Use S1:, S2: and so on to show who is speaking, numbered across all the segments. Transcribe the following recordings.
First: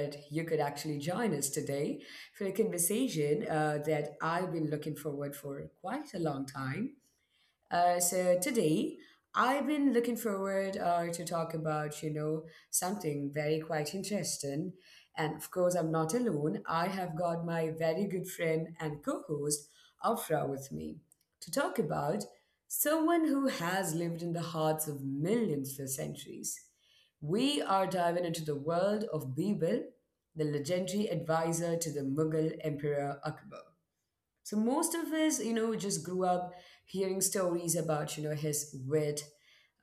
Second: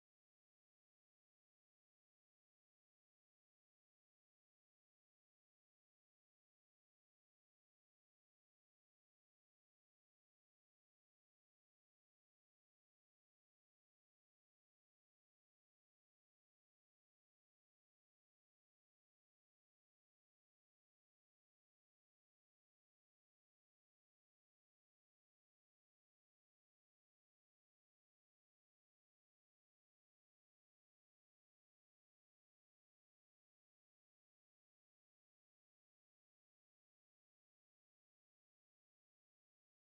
S1: that you could actually join us today for a conversation that I've been looking forward for quite a long time. So today, I've been looking forward to talk about, something very quite interesting. And of course, I'm not alone. I have got my very good friend and co-host, Afra, with me to talk about someone who has lived in the hearts of millions for centuries. We are diving into the world of Bibil, the legendary advisor to the Mughal Emperor Akbar. So most of us, just grew up hearing stories about, his wit,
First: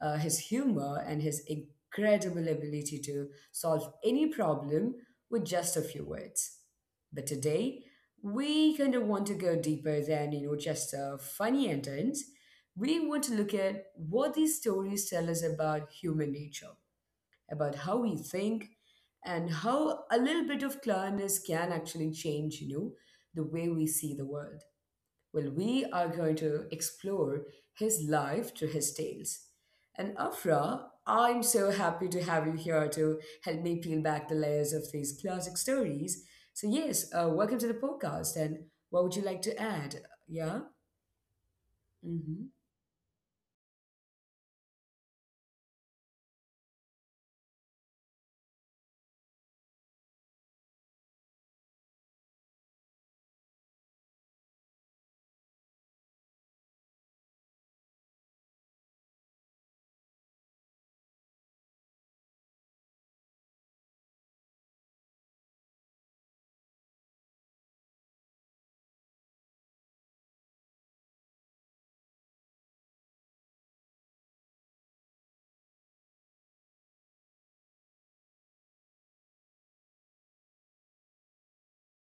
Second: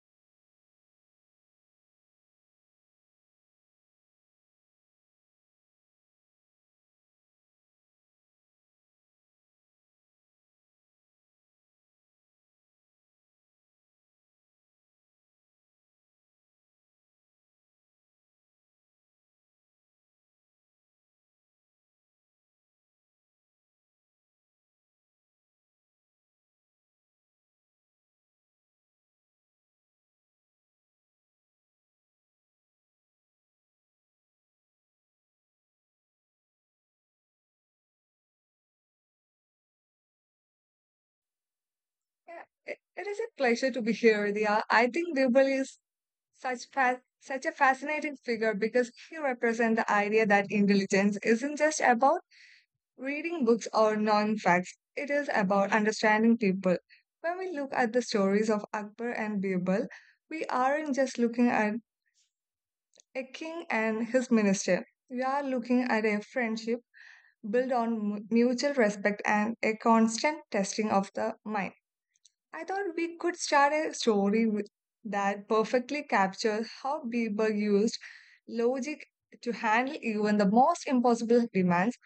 S1: his humor, and his incredible ability to solve any problem with just a few words. But today, we kind of want to go deeper than, just a funny endings. We want to look at what these stories tell us about human nature, about how we think, and how a little bit of cleverness can actually change, the way we see the world. Well, we are going to explore his life through his tales. And Afra, I'm so happy to have you here to help me peel back the layers of these classic stories. So, yes, welcome to the podcast. And what would you like to add? Yeah? Mm-hmm.
S2: Yeah, it is a pleasure to be here, Dia. I think Birbal is such a fascinating figure because he represents the idea that intelligence isn't just about reading books or knowing facts. It is about understanding people. When we look at the stories of Akbar and Birbal, we aren't just looking at a king and his minister. We are looking at a friendship built on mutual respect and a constant testing of the mind. I thought we could start a story that perfectly captures how Bieber used logic to handle even the most impossible demands.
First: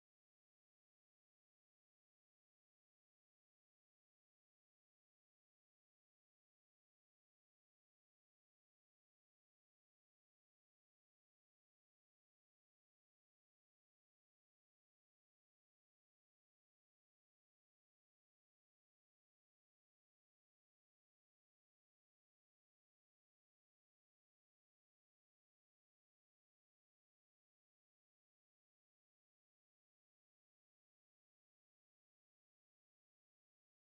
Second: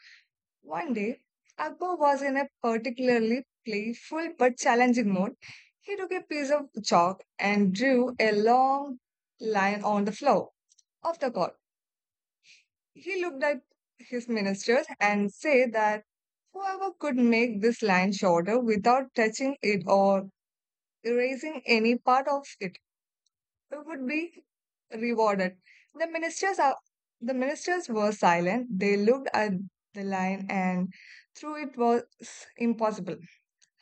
S2: One day, Akbar was in a particularly playful but challenging mood. He took a piece of chalk and drew a long line on the floor of the court. He looked at his ministers and said that whoever could make this line shorter without touching it or erasing any part of it would be rewarded. The ministers are, the ministers were silent. They looked at the line and through it was impossible.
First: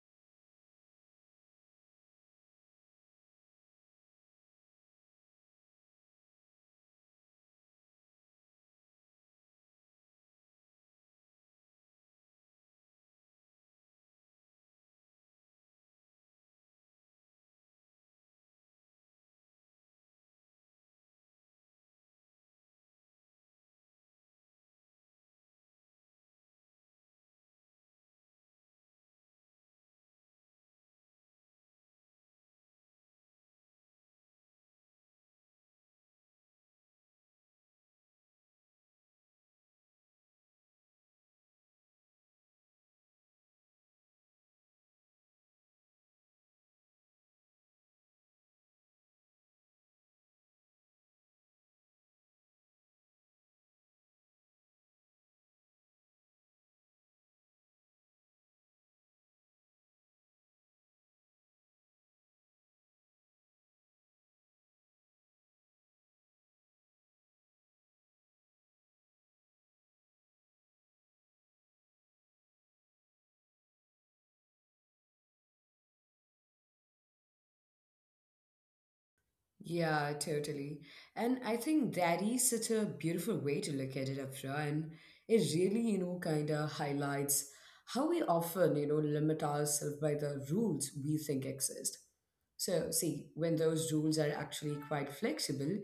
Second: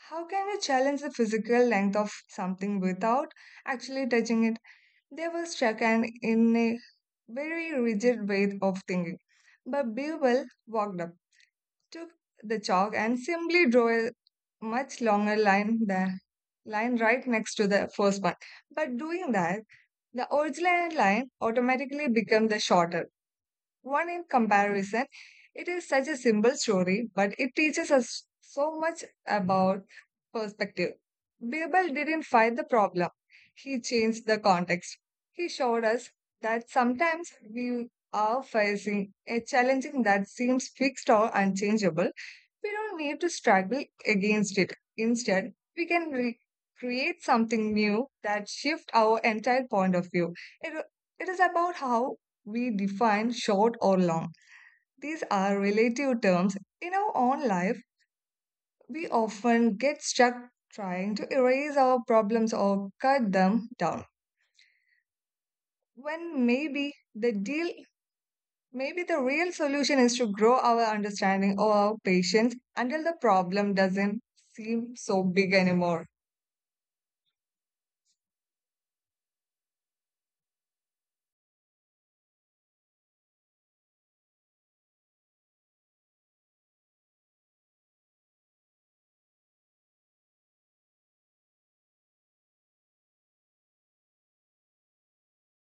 S2: How can you challenge the physical length of something without actually touching it? They were struck and in a very rigid way of thinking. But Bewell walked up, took the chalk and simply drew a much longer line than line right next to the first one. But doing that the original line automatically becomes the shorter one in comparison. It is such a simple story, but it teaches us so much about perspective. Birbal didn't fight the problem, he changed the context. He showed us that sometimes we are facing a challenging that seems fixed or unchangeable, we don't need to struggle against it. Instead, we can create something new that shifts our entire point of view. It, it is about how we define short or long. These are relative terms. In our own life, we often get stuck trying to erase our problems or cut them down. When maybe the deal Maybe the real solution is to grow our understanding or our patience until the problem doesn't seem so big anymore.
S1: Yeah, totally. And I think that is such a beautiful way to look at it, Afra. And it really, kind of highlights how we often, limit ourselves by the rules we think exist. So, see, when those rules are actually quite flexible,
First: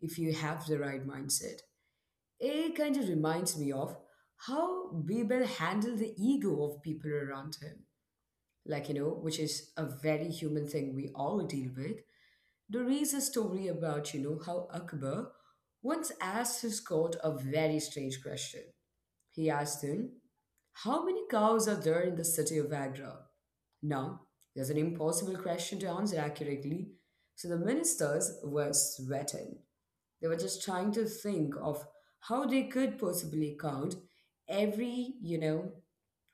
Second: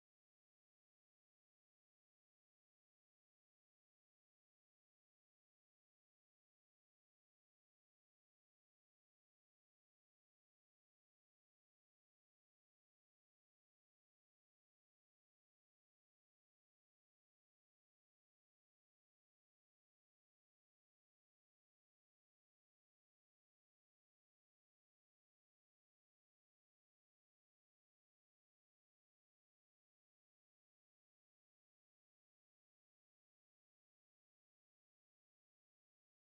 S1: if you have the right mindset, it kind of reminds me of how Bebel handled the ego of people around him. Like, you know, which is a very human thing we all deal with. There is a story about, how Akbar once asked his court a very strange question. He asked him, how many cows are there in the city of Agra? Now, there's an impossible question to answer accurately, so the ministers were sweating. They were just trying to think of how they could possibly count every, you know,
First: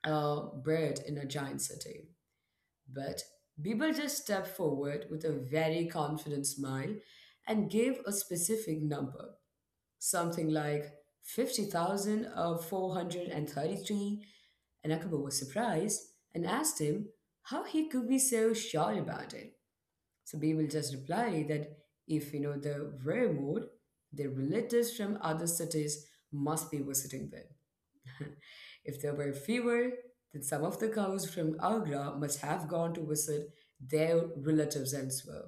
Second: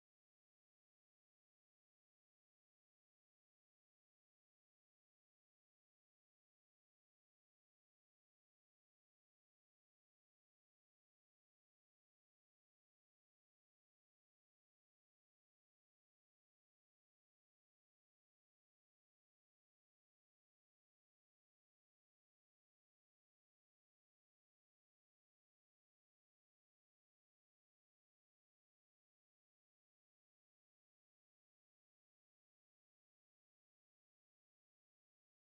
S1: uh, bird in a giant city. But Bieber just stepped forward with a very confident smile and gave a specific number, something like 50,433. And Akbar was surprised and asked him how he could be so sure about it. So Bieber just replied that if you know the rare the relatives from other cities must be visiting there. If there were fewer, then some of the cows from Agra must have gone to visit their relatives elsewhere.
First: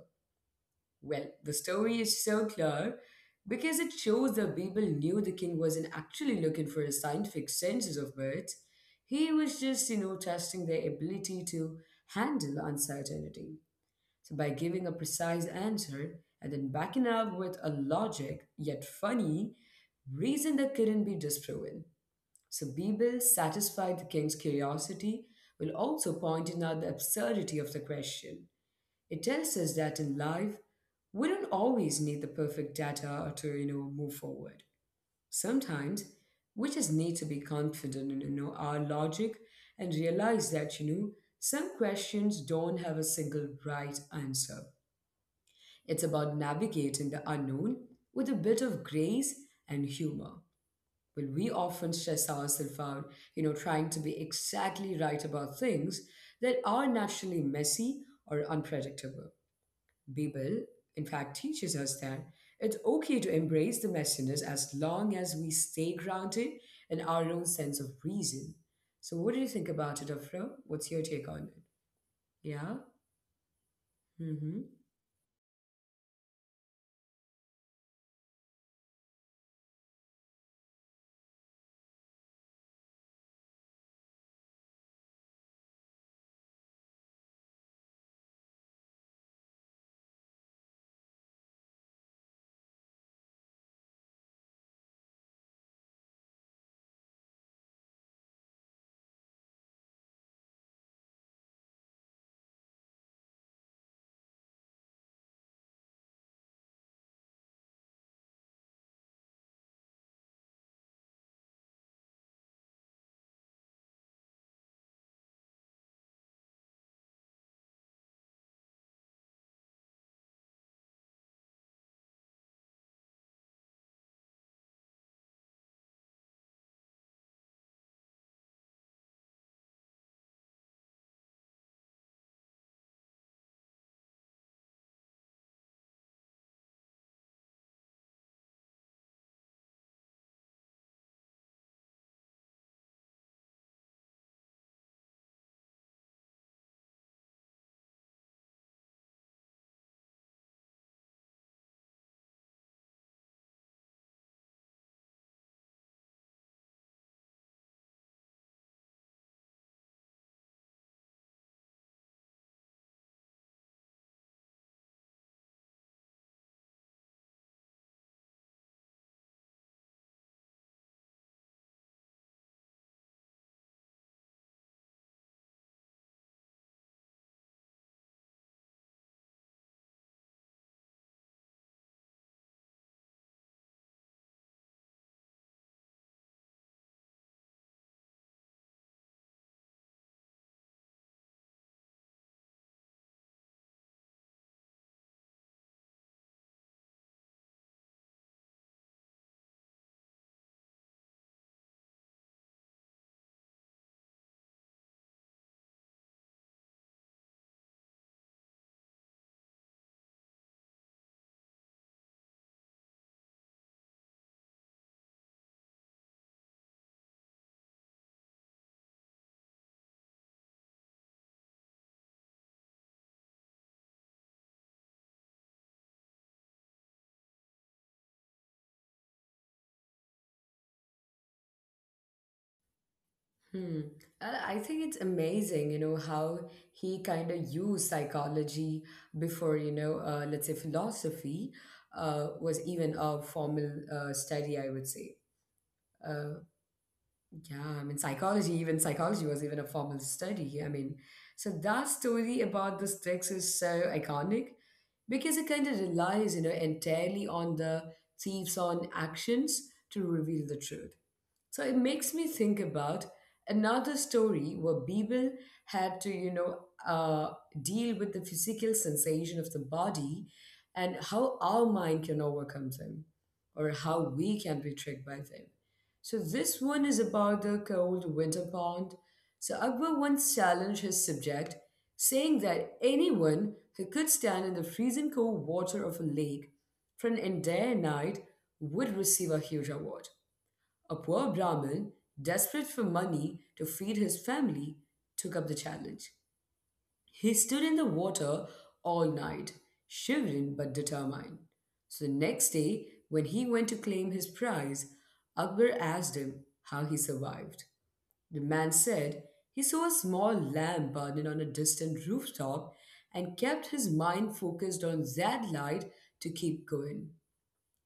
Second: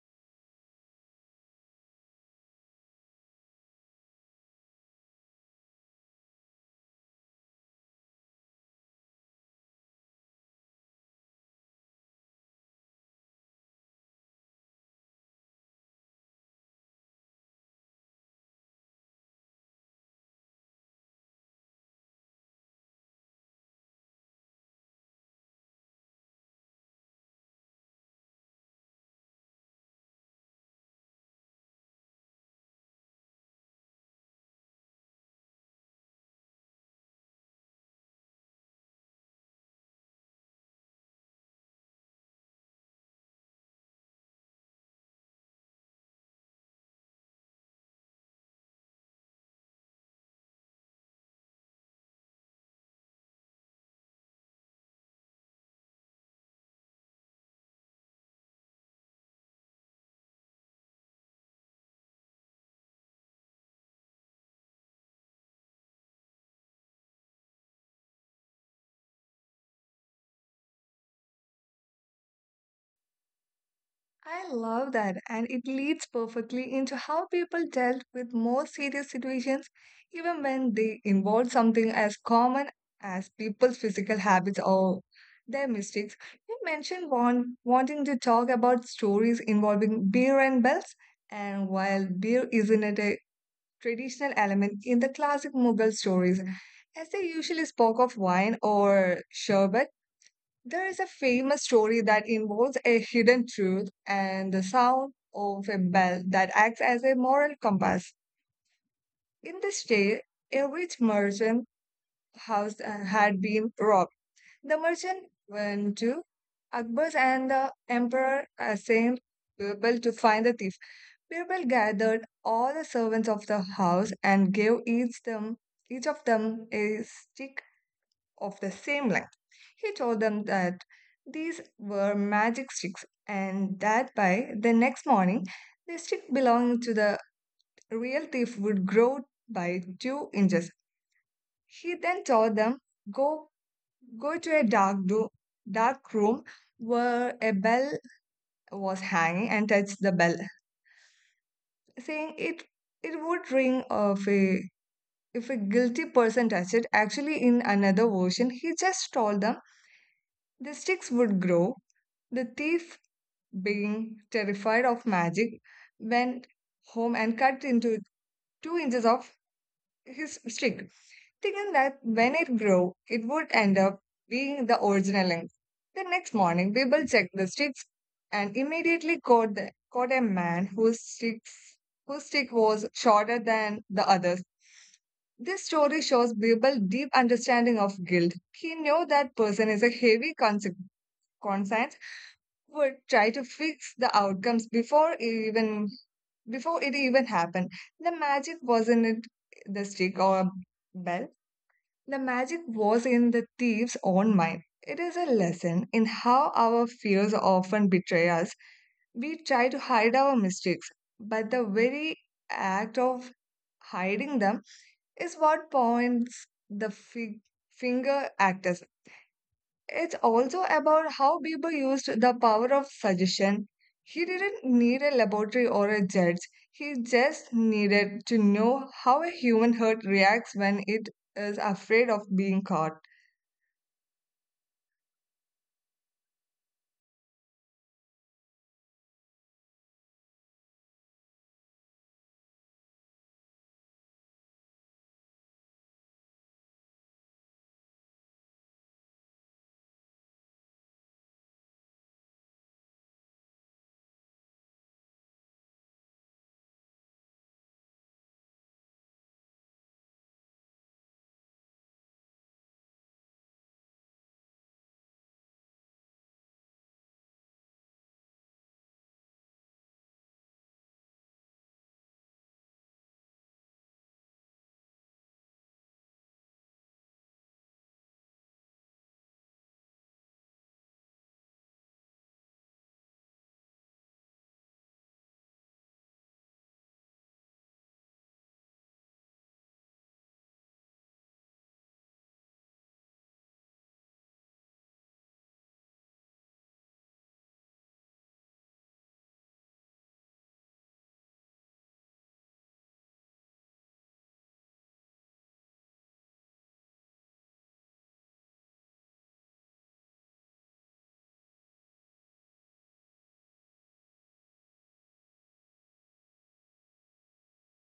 S1: Well, the story is so clear because it shows that people knew the king wasn't actually looking for a scientific census of birds. He was just, testing their ability to handle uncertainty. So by giving a precise answer and then backing up with a logic, yet funny, reason that couldn't be disproven. So Bebel, satisfied the king's curiosity, will also pointing out the absurdity of the question. It tells us that in life, we don't always need the perfect data to, move forward. Sometimes we just need to be confident in, our logic and realize that, some questions don't have a single right answer. It's about navigating the unknown with a bit of grace and humor. Well, we often stress ourselves out, trying to be exactly right about things that are naturally messy or unpredictable. Bible, in fact, teaches us that it's okay to embrace the messiness as long as we stay grounded in our own sense of reason. So, what do you think about it, Afra? What's your take on it? Yeah?
S2: I
S1: Mm-hmm.
S2: love that, and it leads perfectly into how people dealt with more serious situations, even when they involved something as common as people's physical habits or their mistakes. You mentioned wanting to talk about stories involving beer and bells, and while beer isn't it a traditional element in the classic Mughal stories, as they usually spoke of wine or sherbet, there is a famous story that involves a hidden truth and the sound of a bell that acts as a moral compass. In this tale, a rich merchant house had been robbed. The merchant went to Akbar's and the emperor assigned Birbal to find the thief. Birbal gathered all the servants of the house and gave each of them a stick of the same line. He told them that these were magic sticks and that by the next morning, the stick belonging to the real thief would grow by 2 inches. He then told them, Go, go to a dark room where a bell was hanging and touch the bell, saying it would ring of a if a guilty person touched it, actually in another version, he just told them the sticks would grow, the thief being terrified of magic, went home and cut into 2 inches of his stick, thinking that when it grew, it would end up being the original length. The next morning, people checked the sticks and immediately caught a man whose stick was shorter than the others. This story shows Birbal deep understanding of guilt. He knew that person is a heavy conscience would try to fix the outcomes before it even happened, the magic wasn't in the stick or bell. The magic was in the thief's own mind. It is a lesson in how our fears often betray us. We try to hide our mistakes, but the very act of hiding them is what points the finger at us. It's also about how Bieber used the power of suggestion. He didn't need a laboratory or a judge. He just needed to know how a human heart reacts when it is afraid of being caught.
S1: Hmm. And I think it's amazing, how he kind of used psychology before, let's say philosophy was even a formal study, I would say. Uh, yeah, I mean, psychology, even psychology was even a formal study. I mean, so that story about this text is so iconic because it kind of relies, entirely on the thieves' on actions to reveal the truth. So it makes me think about another story where people had to, uh, deal with the physical sensation of the body and how our mind can overcome them or how we can be tricked by them. So this one is about the cold winter pond. So Akbar once challenged his subject, saying that anyone who could stand in the freezing cold water of a lake for an entire night would receive a huge award. A poor Brahmin, desperate for money to feed his family, took up the challenge. He stood in the water all night, shivering but determined. So the next day, when he went to claim his prize, Akbar asked him how he survived. The man said he saw a small lamp burning on a distant rooftop and kept his mind focused on that light to keep going.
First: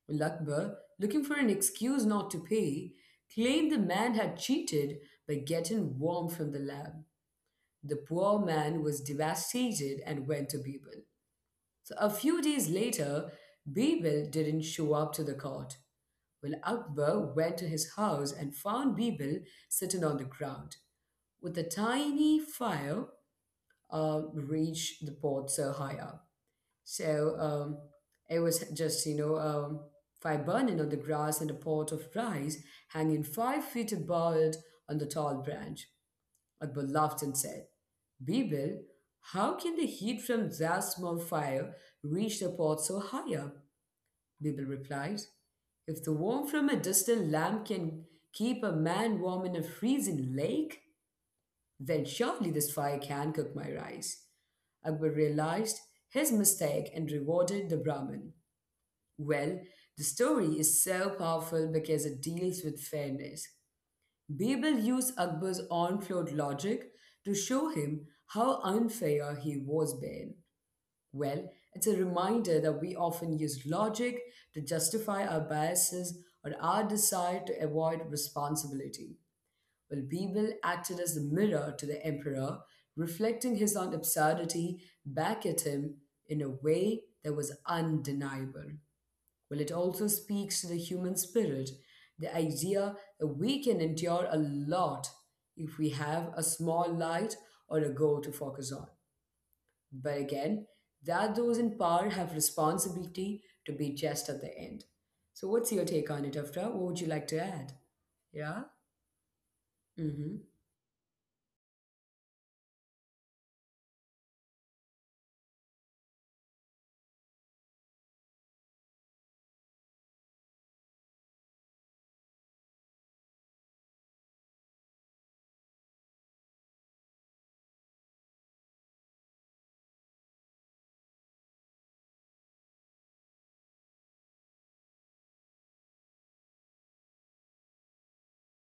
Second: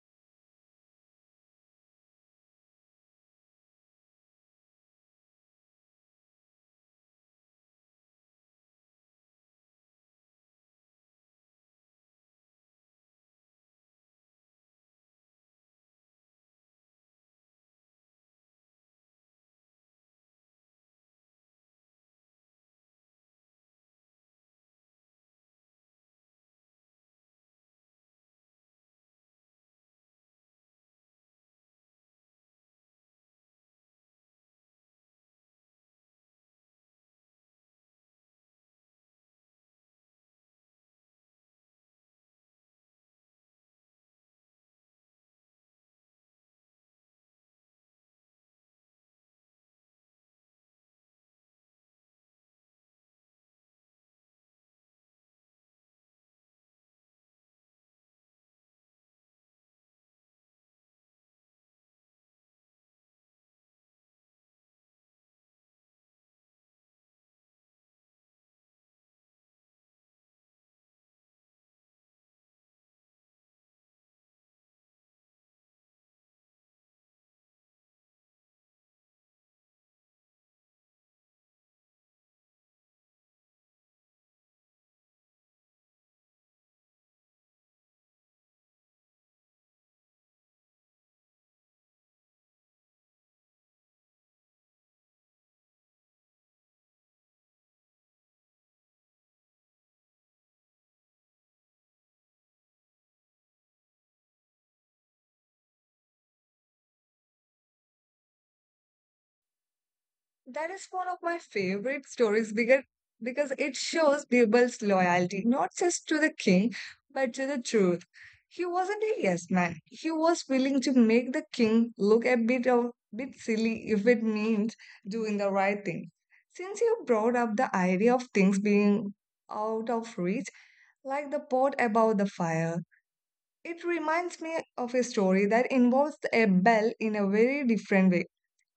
S1: Well, looking for an excuse not to pay, claimed the man had cheated by getting warm from the lab. The poor man was devastated and went to Bibel. So a few days later, Bibel didn't show up to the court. Well, Akbar went to his house and found Bibel sitting on the ground with a tiny fire reached the pot so high up. So it was just, you know, fire burning on the grass and a pot of rice hanging 5 feet above it on the tall branch. Akbar laughed and said, Bibil, how can the heat from that small fire reach the pot so high up? Bibil replied, if the warmth from a distant lamp can keep a man warm in a freezing lake, then surely this fire can cook my rice. Akbar realized his mistake and rewarded the Brahmin. Well, the story is so powerful because it deals with fairness. Birbal used Akbar's unflawed logic to show him how unfair he was being. Well, it's a reminder that we often use logic to justify our biases or our desire to avoid responsibility. Well, Bebel acted as the mirror to the emperor, reflecting his own absurdity back at him in a way that was undeniable. Well, it also speaks to the human spirit, the idea that we can endure a lot if we have a small light or a goal to focus on. But again, that those in power have responsibility to be just at the end. So, what's your take on it, Afra? What would you like to add? Yeah? Mm-hmm.
S2: That is one of my favorite stories because it shows Birbal's loyalty, not just to the king, but to the truth. He wasn't a yes man. He was willing to make the king look a bit silly if it means doing the right thing. Since you brought up the idea of things being out of reach, like the pot above the fire, it reminds me of a story that involves a bell in a very different way,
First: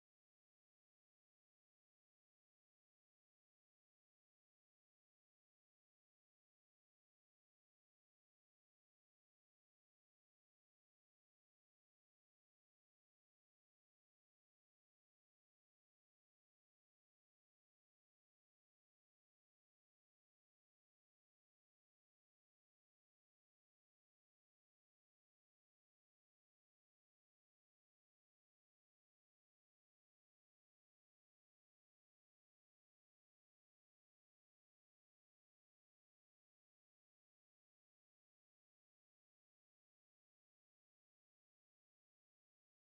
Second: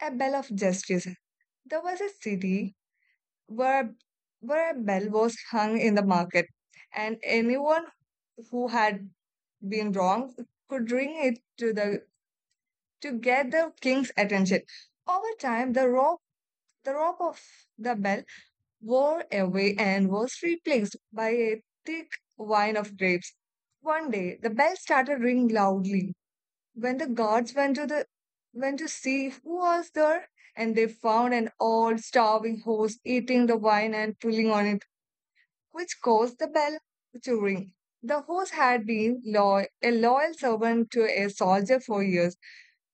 S2: a bell of justice. There was a city where where a bell was hung in the market, and anyone who had been wrong could ring it to get the king's attention. Over time, the rope of the bell wore away and was replaced by a thick vine of grapes. One day, the bell started ringing loudly. When the guards went to see who was there, and they found an old starving horse eating the wine and pulling on it which caused the bell to ring. The horse had been a loyal servant to a soldier for years,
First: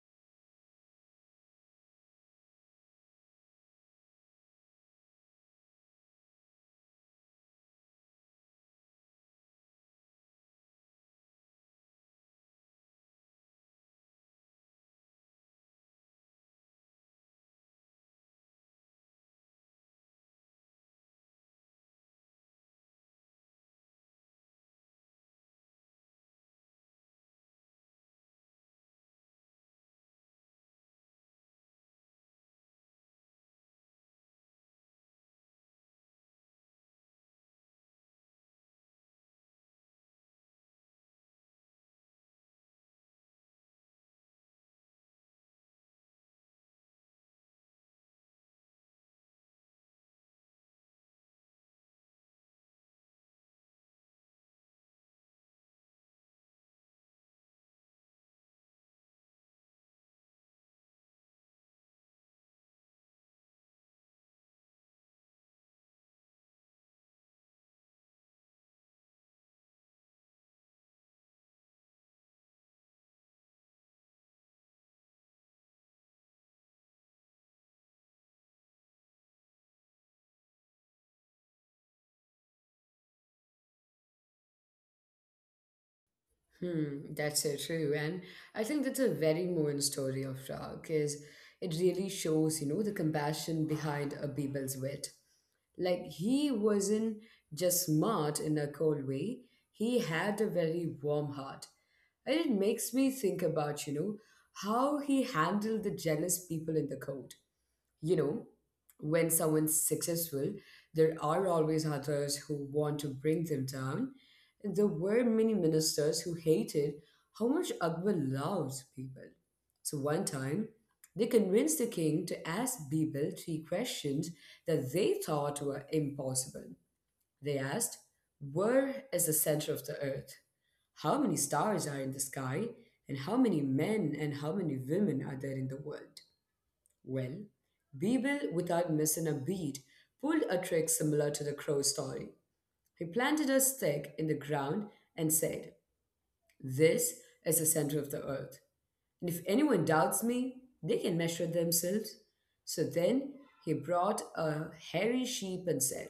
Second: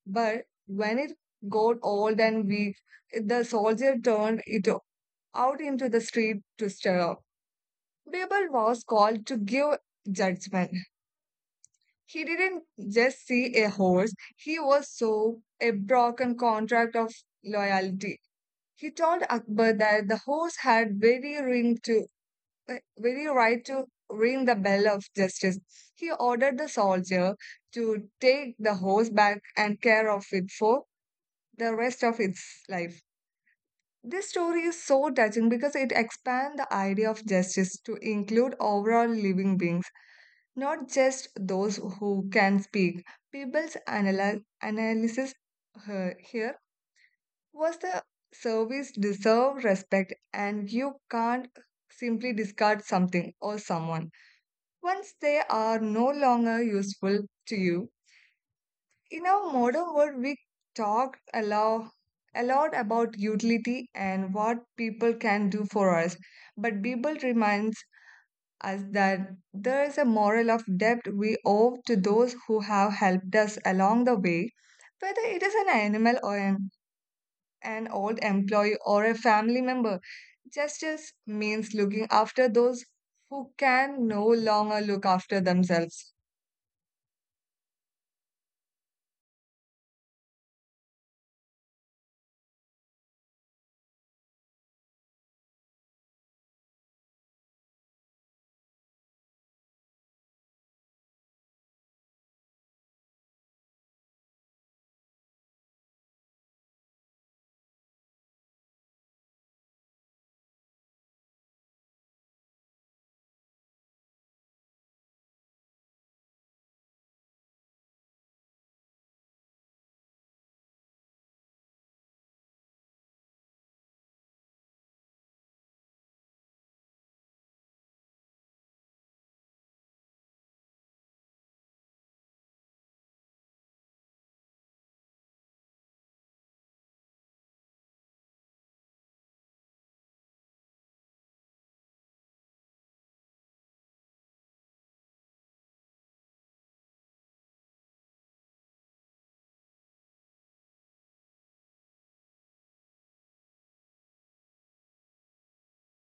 S2: but when it got old and weak, the soldier turned it out into the street to stir up. Babel was called to give judgment. He didn't just see a horse, he was so a broken contract of loyalty. He told Akbar that the horse had very right to ring the bell of justice. He ordered the soldier to take the horse back and care of it for the rest of its life. This story is so touching because it expands the idea of justice to include overall living beings, not just those who can speak. People's analysis here was the service deserve respect and you can't simply discard something or someone, once they are no longer useful to you. In our modern world, we talk a lot about utility and what people can do for us, but Bible reminds us that there is a moral of debt we owe to those who have helped us along the way, whether it is an animal or an old employee or a family member. Justice means looking after those who can no longer look after themselves.
S1: Hmm, that's so true. And I think that's a very moving story of Prague because it really shows, the compassion behind a Abibel's wit. Like he wasn't just smart in a cold way, he had a very warm heart. And it makes me think about, how he handled the jealous people in the court, you know, when someone's successful, there are always others who want to bring them down. There were many ministers who hated how much Akbar loves people. So one time, they convinced the king to ask Birbal three questions that they thought were impossible. They asked, where is the center of the earth? How many stars are in the sky? And how many men and how many women are there in the world? Well, Beeble, without missing a beat, pulled a trick similar to the crow story. He planted a stick in the ground and said, this is the center of the earth. And if anyone doubts me, they can measure themselves. So then he brought a hairy sheep and said,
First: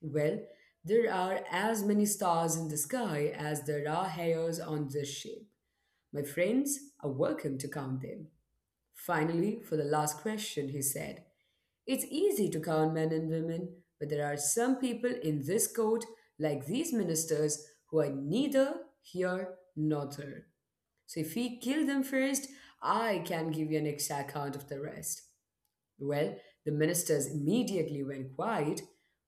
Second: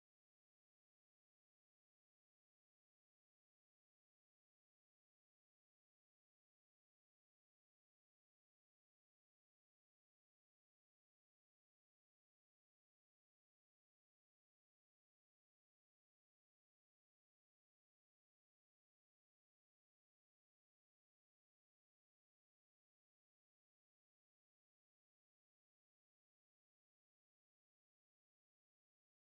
S1: well, there are as many stars in the sky as there are hairs on this sheep. My friends are welcome to count them. Finally, for the last question, he said, it's easy to count men and women, but there are some people in this court, like these ministers, who are neither here nor there. So if we kill them first, I can give you an exact count of the rest. Well, the ministers immediately went quiet.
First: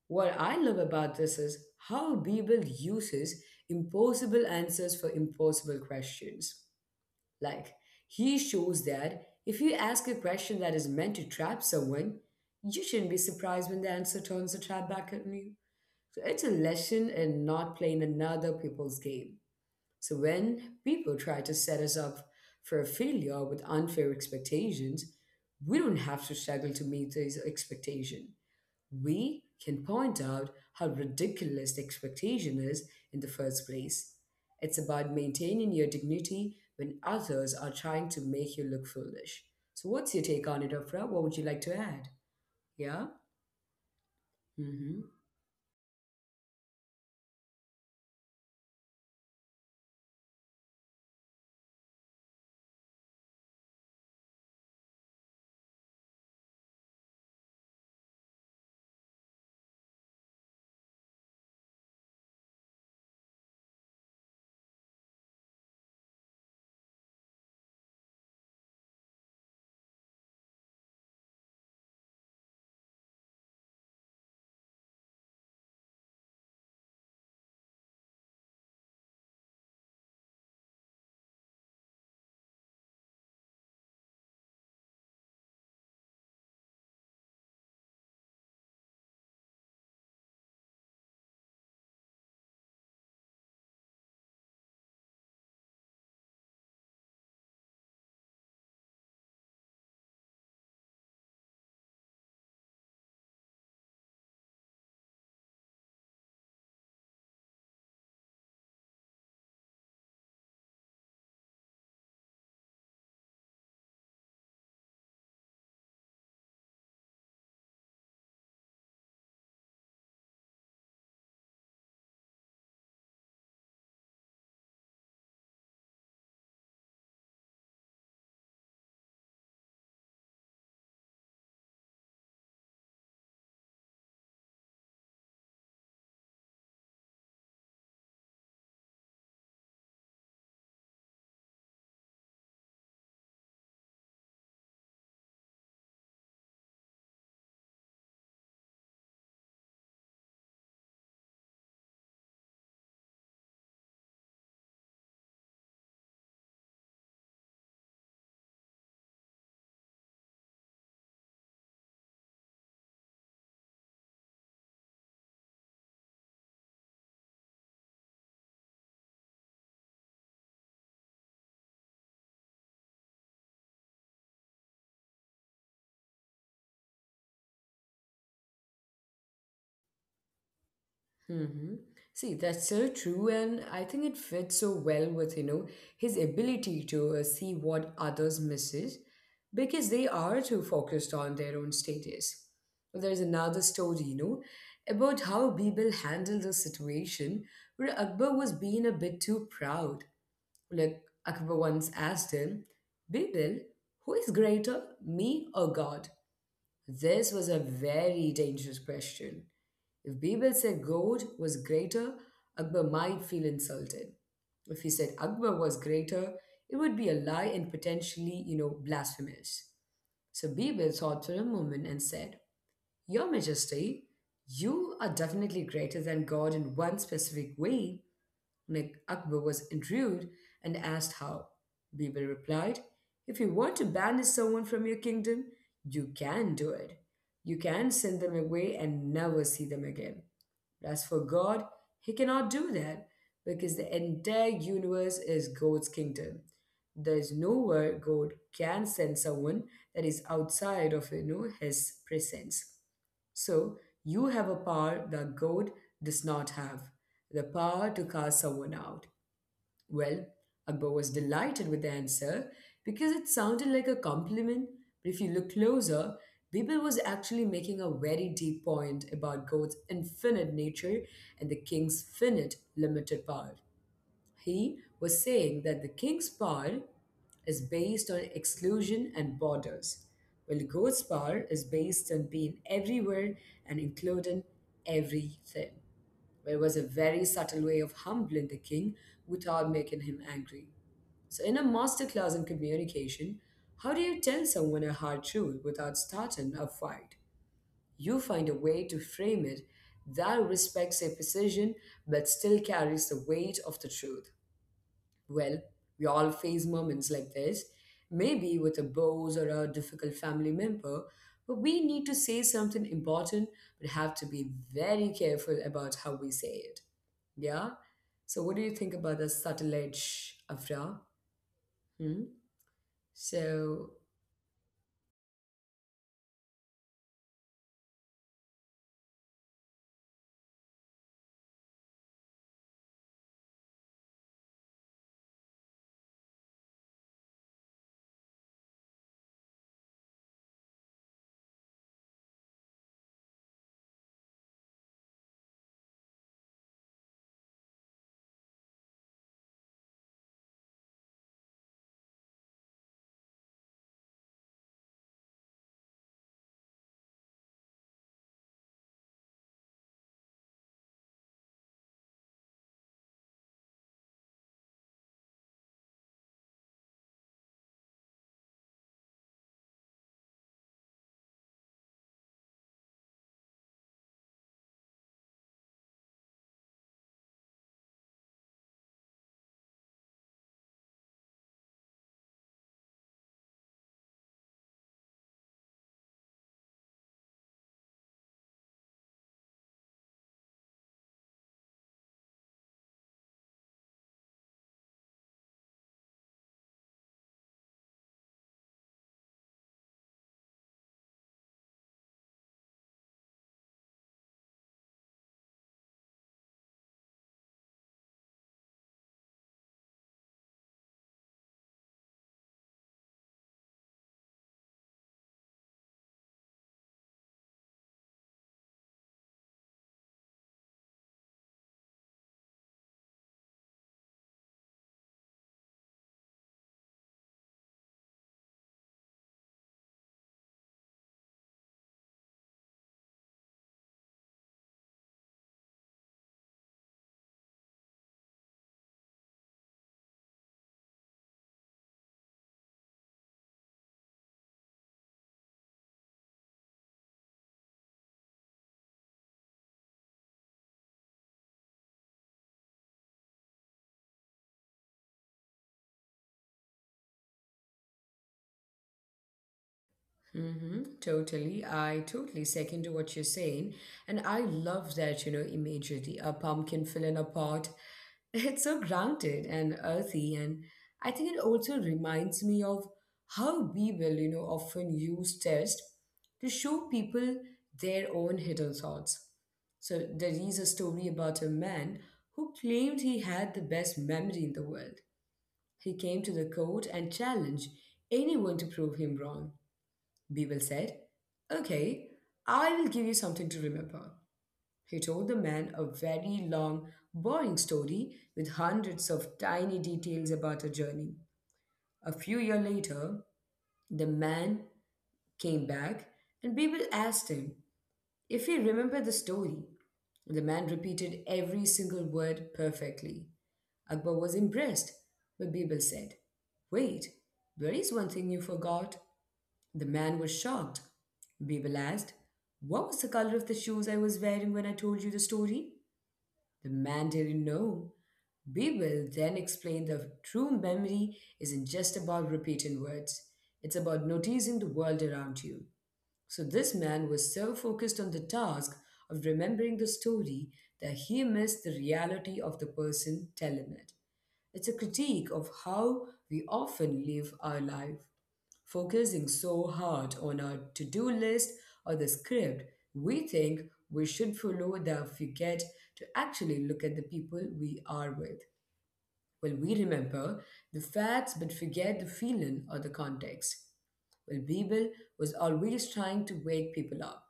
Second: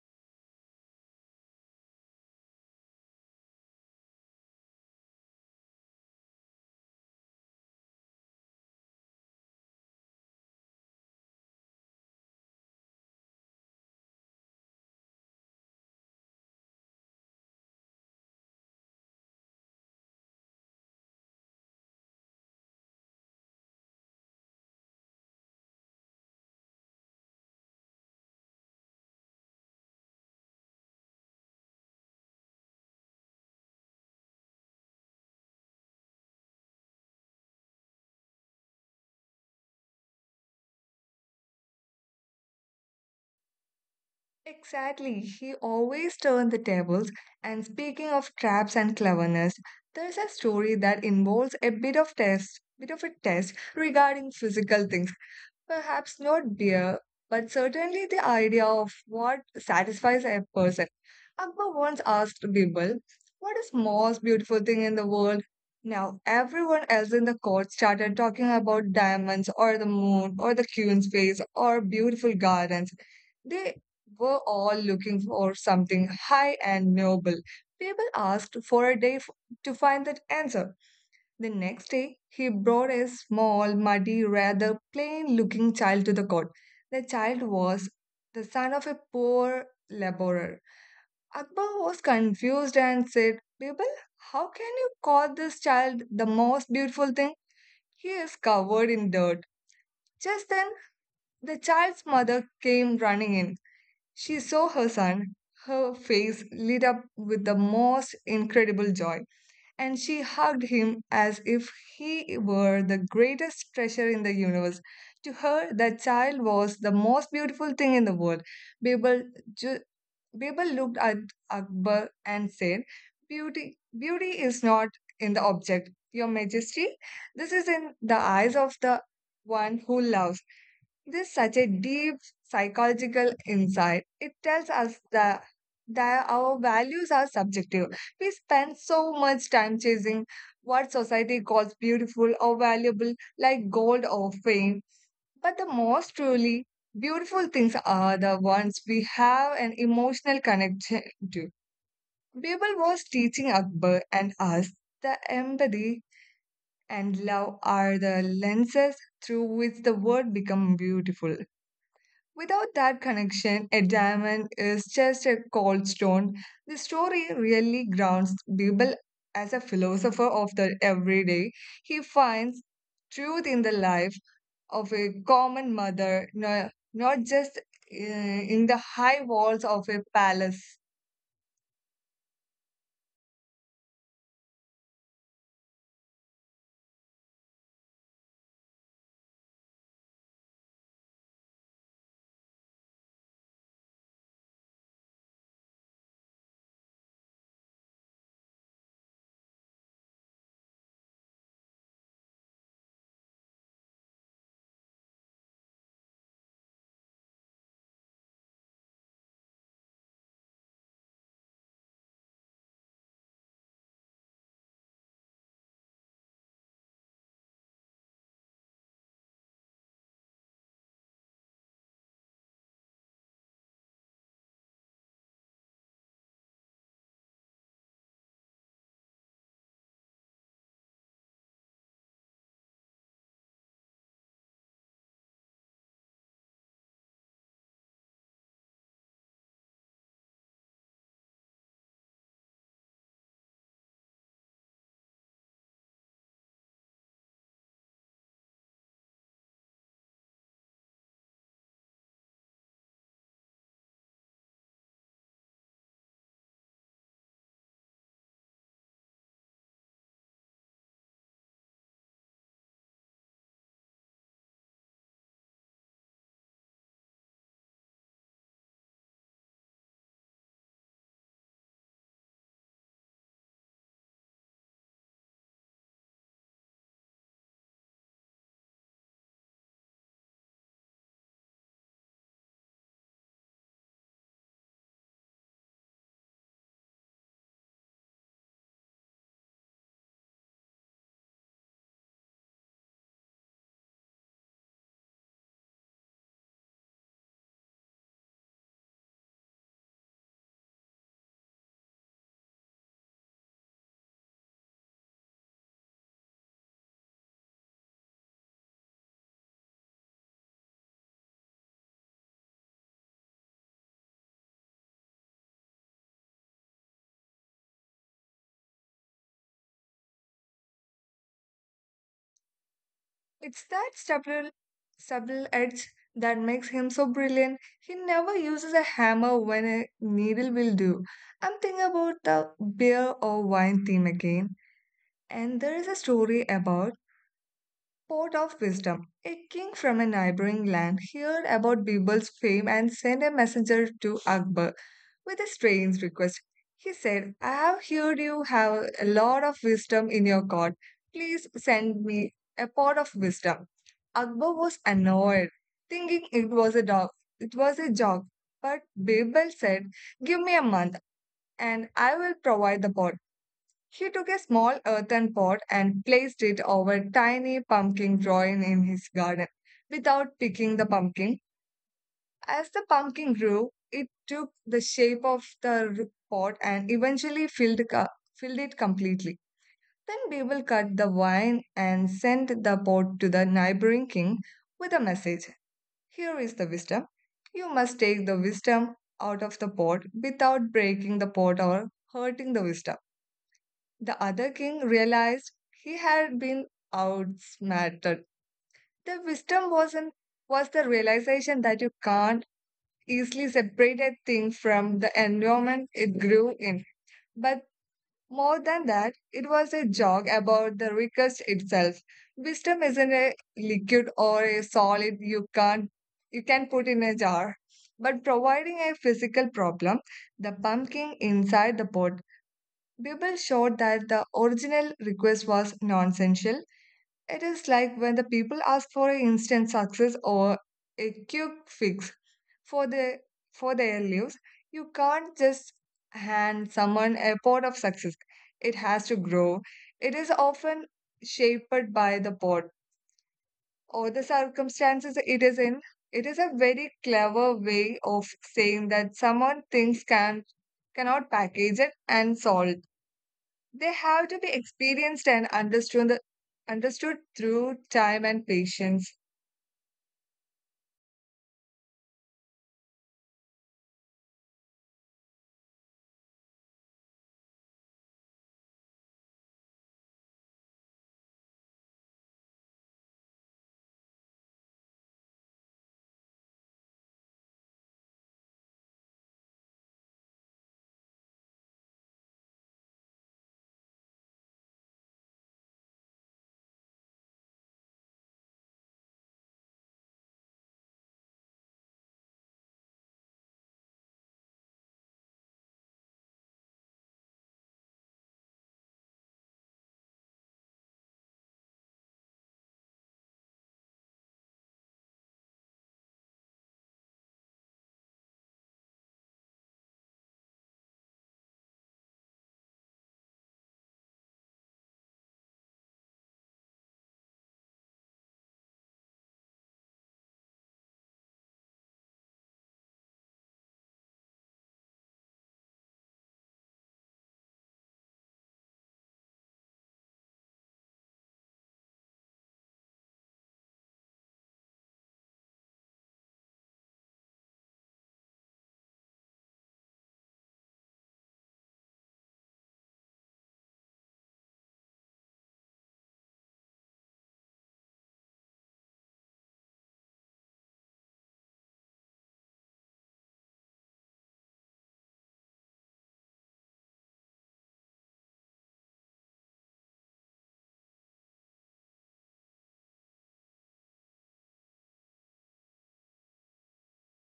S1: What I love about this is how Bible uses impossible answers for impossible questions. Like, he shows that if you ask a question that is meant to trap someone, you shouldn't be surprised when the answer turns a trap back at you. So it's a lesson in not playing another people's game. So when people try to set us up for a failure with unfair expectations, we don't have to struggle to meet these expectations, we can point out how ridiculous the expectation is in the first place. It's about maintaining your dignity when others are trying to make you look foolish. So, what's your take on it, Afra? What would you like to add? Yeah? Mm-hmm.
S2: Exactly. He always turned the tables. And speaking of traps and cleverness, there's a story that involves a bit of a test regarding physical things. Perhaps not beer, but certainly the idea of what satisfies a person. Akbar once asked Birbal, what is most beautiful thing in the world? Now, everyone else in the court started talking about diamonds or the moon or the queen's face or beautiful gardens. They were all looking for something high and noble. Birbal asked for a day to find that answer. The next day, he brought a small, muddy, rather plain looking child to the court. The child was the son of a poor laborer. Akbar was confused and said, Bibal, how can you call this child the most beautiful thing? He is covered in dirt. Just then, the child's mother came running in. She saw her son. Her face lit up with the most incredible joy and she hugged him as if he were the greatest treasure in the universe. To her, that child was the most beautiful thing in the world. Babel, ju- Babel looked at Akbar and said, Beauty is not in the object, Your Majesty. This is in the eyes of the one who loves. This is such a deep psychological insight. It tells us that our values are subjective. We spend so much time chasing what society calls beautiful or valuable, like gold or fame. But the most truly beautiful things are the ones we have an emotional connection to. People was teaching Akbar and us that empathy and love are the lenses through which the world becomes beautiful. Without that connection, a diamond is just a cold stone. The story really grounds Bibel as a philosopher of the everyday. He finds truth in the life of a common mother, not just in the high walls of a palace.
S1: Mm-hmm. See, that's so true, and I think it fits so well with, his ability to see what others misses because they are too focused on their own status. There's another story, about how Bibel handled the situation where Akbar was being a bit too proud. Like Akbar once asked him, Bibel, who is greater, me or God? This was a very dangerous question. If Birbal said gold was greater, Akbar might feel insulted. If he said Akbar was greater, it would be a lie and potentially, blasphemous. So Birbal thought for a moment and said, Your Majesty, you are definitely greater than God in one specific way. And Akbar was intrigued and asked how. Birbal replied, If you want to banish someone from your kingdom, you can do it. You can send them away and never see them again. But as for God, he cannot do that because the entire universe is God's kingdom. There is nowhere God can send someone that is outside of his presence. So you have a power that God does not have, the power to cast someone out. Well, Akbar was delighted with the answer because it sounded like a compliment, but if you look closer, Bibil was actually making a very deep point about God's infinite nature and the king's finite, limited power. He was saying that the king's power is based on exclusion and borders, while God's power is based on being everywhere and including everything. Well, it was a very subtle way of humbling the king without making him angry. So, in a masterclass in communication, how do you tell someone a hard truth without starting a fight? You find a way to frame it that respects their precision but still carries the weight of the truth. Well, we all face moments like this, maybe with a boss or a difficult family member, but we need to say something important but have to be very careful about how we say it. Yeah? So, what do you think about the subtle edge, Afra? Hmm?
S2: It's
S1: So,
S2: that subtle edge that makes him so brilliant. He never uses a hammer when a needle will do. I'm thinking about the beer or wine theme again. And there is a story about pot of wisdom. A king from a neighboring land heard about Bibal's fame and sent a messenger to Akbar with a strange request. He said, I have heard you have a lot of wisdom in your court. Please send me a pot of wisdom. Akbar was annoyed, thinking it was a dog. It was a joke. But Bibal said, give me a month and I will provide the pot. He took a small earthen pot and placed it over tiny pumpkin growing in his garden. Without picking the pumpkin, as the pumpkin grew, it took the shape of the pot and eventually filled it completely. Then Beeble cut the vine and sent the pot to the neighboring king with a message. Here is the wisdom. You must take the wisdom out of the pot without breaking the pot or hurting the wisdom. The other king realized he had been outsmarted. The wisdom wasn't was the realization that you can't easily separate a thing from the environment it grew in. But more than that, it was a joke about the request itself. Wisdom isn't a liquid or a solid you can't you can put in a jar. But providing a physical problem, the pumpkin inside the pot people showed that the original request was nonsensical. It is like when the people ask for an instant success or a quick fix for the for their lives. You can't just hand someone a pot of success. It has to grow. It is often shaped by the pot or the circumstances it is in. It is a very clever way of saying that someone thinks can cannot package it and solve they have to be experienced and understood through time and patience.
S1: mhm, totally. I totally second to what you're saying. And I love that, imagery, a pumpkin fill in a pot. It's so grounded and earthy. And I think it also reminds me of how people, often use text to show people their own hidden thoughts. So there is a story about a man who claimed he had the best memory in the world. He came to the court and challenged anyone to prove him wrong. Beagle said. Okay, I will give you something to remember. He told the man a very long, boring story with hundreds of tiny details about a journey. A few years later, the man came back and Beagle asked him if he remembered the story. The man repeated every single word perfectly. Akbar was impressed, but Beagle said, Wait, there is one thing you forgot. The man was shocked. Babel asked, What was the color of the shoes I was wearing when I told you the story? The man didn't know. Babel then explained that true memory isn't just about repeating words, it's about noticing the world around you. So this man was so focused on the task of remembering the story that he missed the reality of the person telling it. It's a critique of how we often live our life focusing so hard on our to do list or the script we think we should follow that we get to actually look at the people we are with. Well, we remember the facts but forget the feeling or the context. Well, Bebel was always trying to wake people up,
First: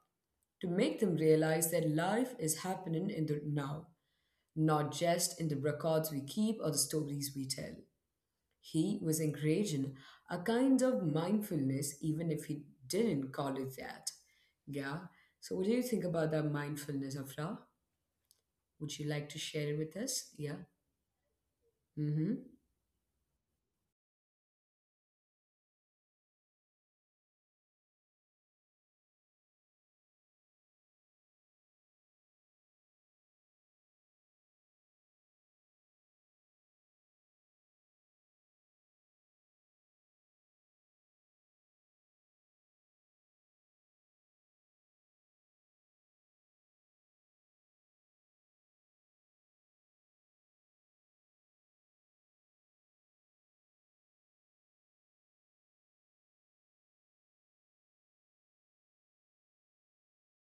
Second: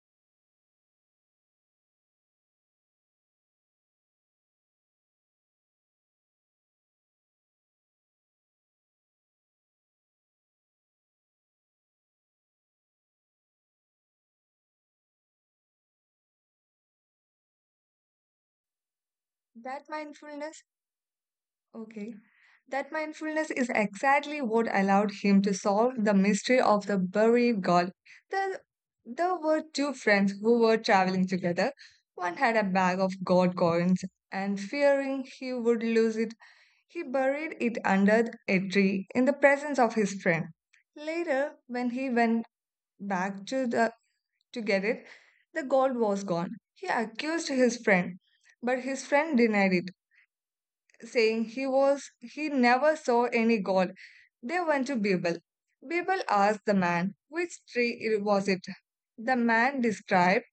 S1: to make them realize that life is happening in the now, not just in the records we keep or the stories we tell. He was encouraging a kind of mindfulness, even if he didn't call it that. Yeah. So, what do you think about that mindfulness, Afra? Would you like to share it
S2: That
S1: with us?
S2: mindfulness,
S1: Yeah.
S2: okay,
S1: Mm-hmm.
S2: that mindfulness is exactly what allowed him to solve the mystery of the buried god. The there were two friends who were traveling together. One had a bag of gold coins, and fearing he would lose it, he buried it under a tree in the presence of his friend. Later, when he went back to the to get it, the gold was gone. He accused his friend, but his friend denied it, saying he never saw any gold. They went to Bibel. Bibel asked the man which tree it was it. The man described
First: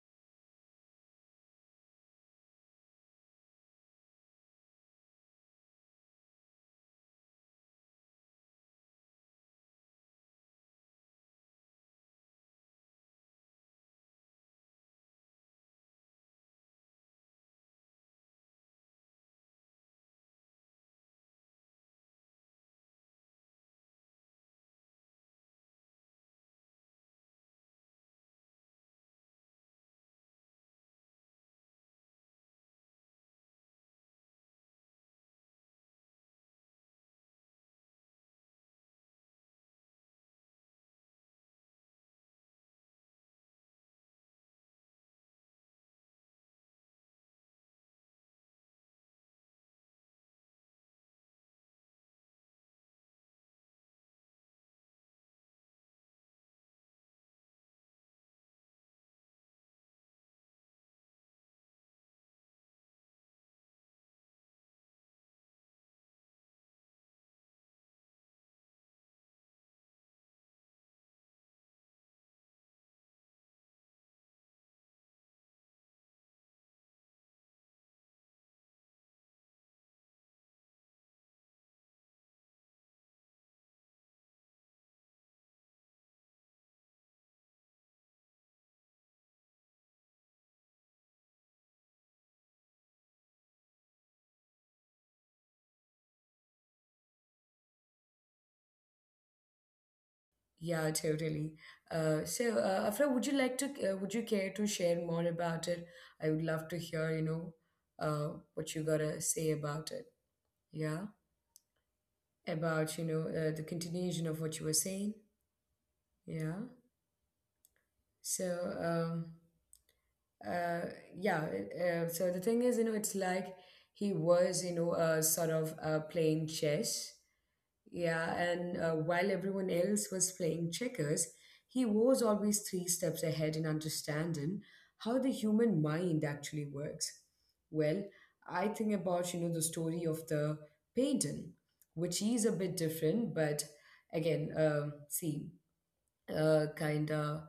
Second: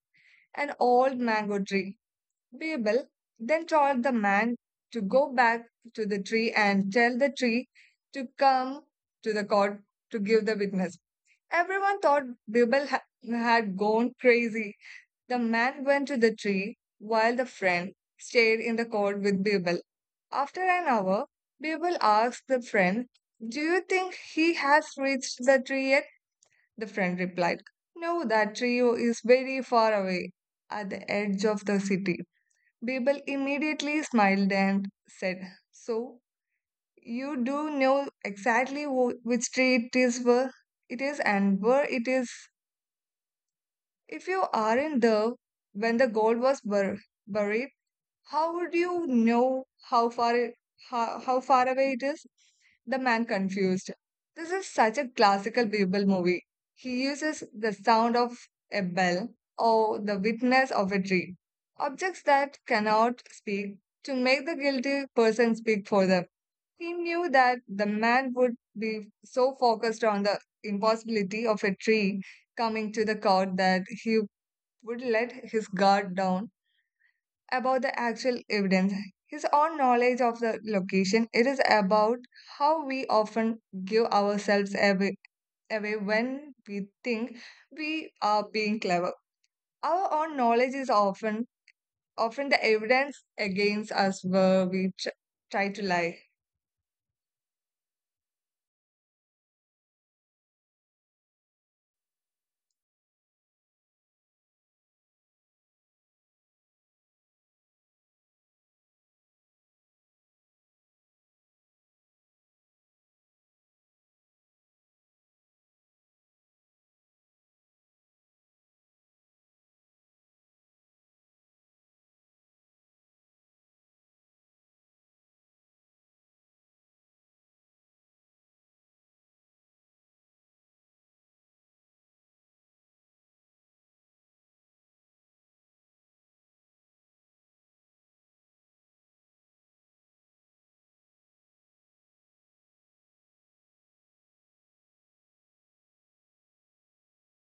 S2: an old mango tree. Bibel then told the man to go back to the tree and tell the tree to come to the court to give the witness. Everyone thought Bibel had gone crazy. The man went to the tree, while the friend stayed in the court with Birbal. After an hour, Birbal asked the friend, do you think he has reached the tree yet? The friend replied, no, that tree is very far away, at the edge of the city. Birbal immediately smiled and said, so, you do know exactly which tree it is, where it is and where it is. If you aren't there when the gold was buried, how would you know how far away it is? The man confused. This is such a classical Bible movie. He uses the sound of a bell or the witness of a tree, objects that cannot speak, to make the guilty person speak for them. He knew that the man would be so focused on the impossibility of a tree coming to the court that he would let his guard down about the actual evidence. His own knowledge of the location, it is about how we often give ourselves away when we think we are being clever. Our own knowledge is often the evidence against us where we try to lie.
S1: Yeah, totally. So, Afra, would you like to? Would you care to share more about it? I would love to hear. What you gotta say about it. Yeah, about the continuation of what you were saying. Yeah. So. um. uh, yeah. So the thing is, it's like he was, sort of playing chess. Yeah, and while everyone else was playing checkers, he was always three steps ahead in understanding how the human mind actually works. Well, I think about, the story of the painting, which is a bit different, but again, see, kind of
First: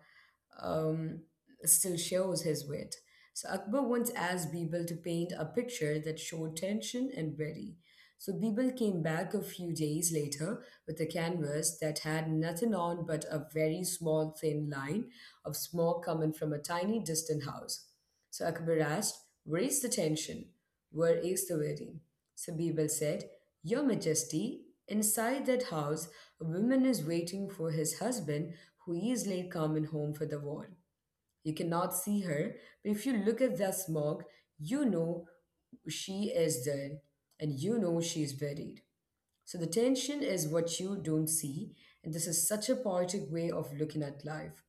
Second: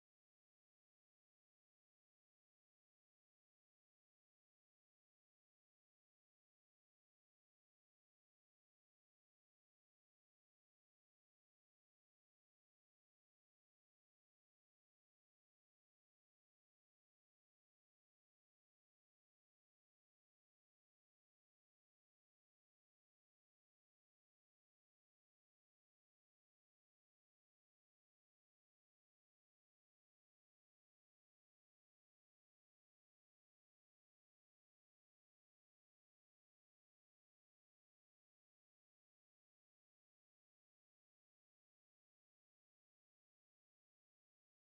S1: um, still shows his wit. So Akbar once asked Birbal to paint a picture that showed tension and ready. So Birbal came back a few days later with a canvas that had nothing on but a very small thin line of smoke coming from a tiny distant house. So Akbar asked, Where is the tension? Where is the wedding? So Birbal said, Your Majesty, inside that house a woman is waiting for his husband, who is late coming home for the war. You cannot see her, but if you look at the smoke, you know she is dead, and you know she is buried. So the tension is what you don't see, and this is such a poetic way of looking at life.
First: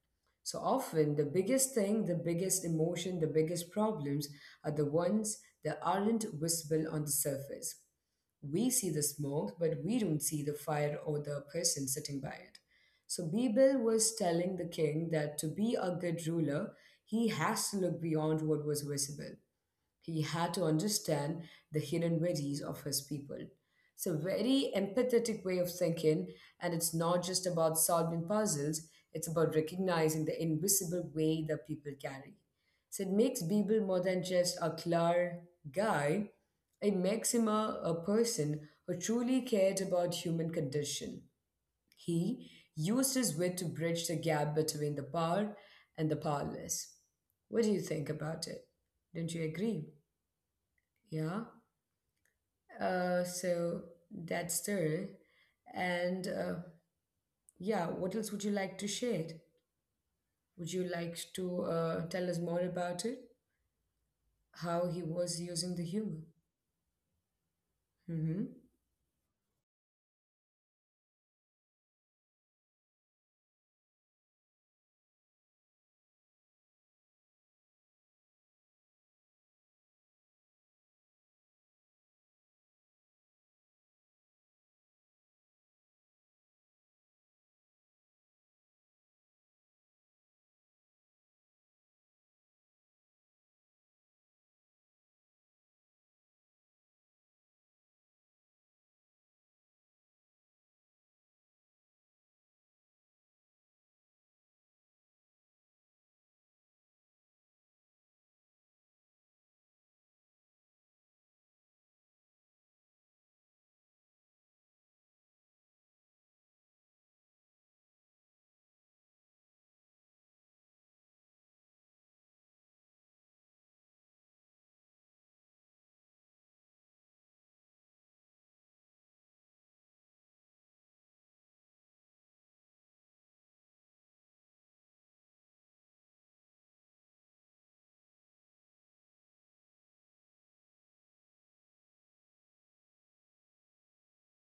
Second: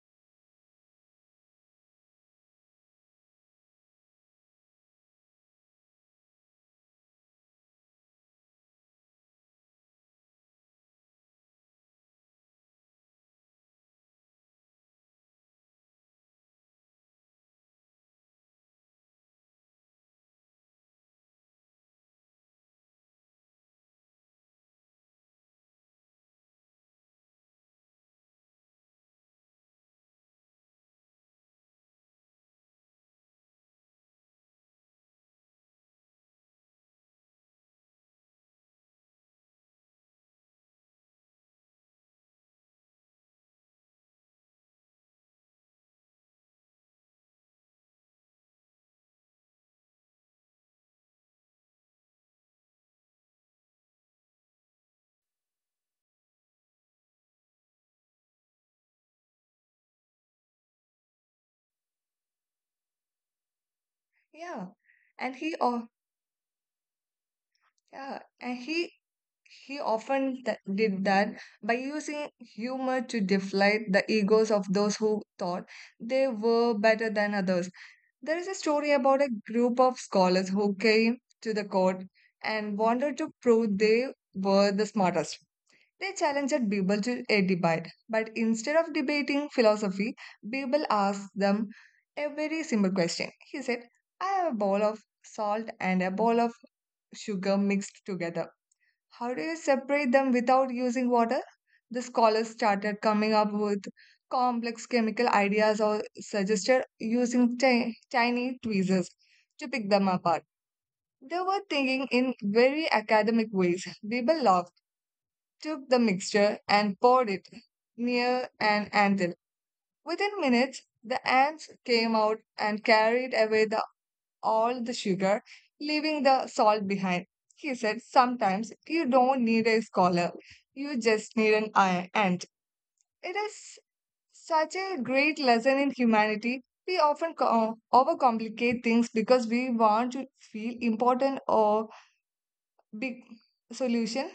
S1: So often, the biggest thing, the biggest emotion, the biggest problems are the ones that aren't visible on the surface. We see the smoke, but we don't see the fire or the person sitting by it. So Bibil was telling the king that to be a good ruler, he has to look beyond what was visible. He had to understand the hidden worries of his people. It's a very empathetic way of thinking, and it's not just about solving puzzles, it's about recognizing the invisible way that people carry. So it makes Beeble more than just a clever guy, it makes him a person who truly cared about human condition. He used his wit to bridge the gap between the power and the powerless. What do you think about it? Don't you agree? Yeah. So that's there. And yeah, what else would you like to share? Would you like to tell us more about it?
S2: Yeah,
S1: How he was
S2: and he
S1: using the
S2: oh
S1: humor?
S2: yeah,
S1: Mm-hmm.
S2: and he often did that by using humor to deflate the egos of those who thought they were better than others. There is a story about a group of scholars who came to the court and wanted to prove they were the smartest. They challenged Bible to a debate, but instead of debating philosophy, Bible asked them a very simple question. He said, I have a bowl of salt and a bowl of sugar mixed together. How do you separate them without using water? The scholars started coming up with complex chemical ideas or suggested using tiny tweezers to pick them apart. They were thinking in very academic ways. Weber laughed, took the mixture, and poured it near an antle. Within minutes, the ants came out and carried away the all the sugar, leaving the salt behind. He said, sometimes you don't need a scholar, you just need an ant. It is such a great lesson in humanity. We often overcomplicate things because we want to feel important or big solution.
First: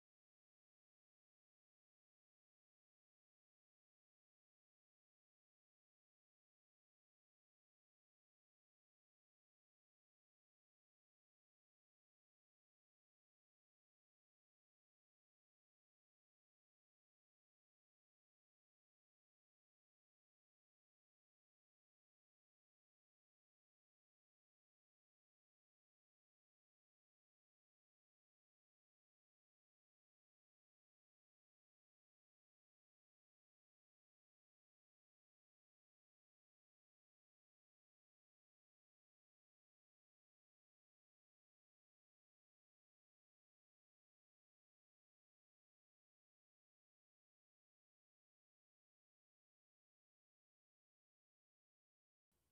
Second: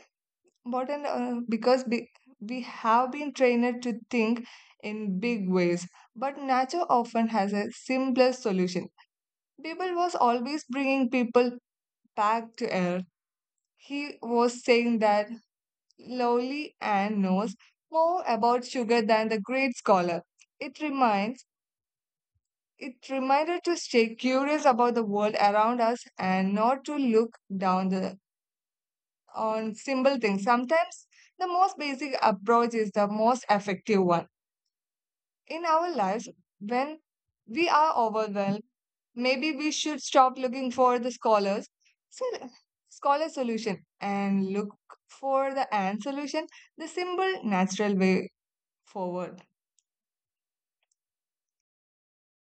S2: Important because big, we have been trained to think in big ways, but nature often has a simpler solution. People was always bringing people packed air. He was saying that lowly Anne knows more about sugar than the great scholar. It reminds it reminded to stay curious about the world around us and not to look down the, on simple things. Sometimes the most basic approach is the most effective one. In our lives, when we are overwhelmed, maybe we should stop looking for the sol- scholar solution and look for the ant solution, the simple, natural way forward.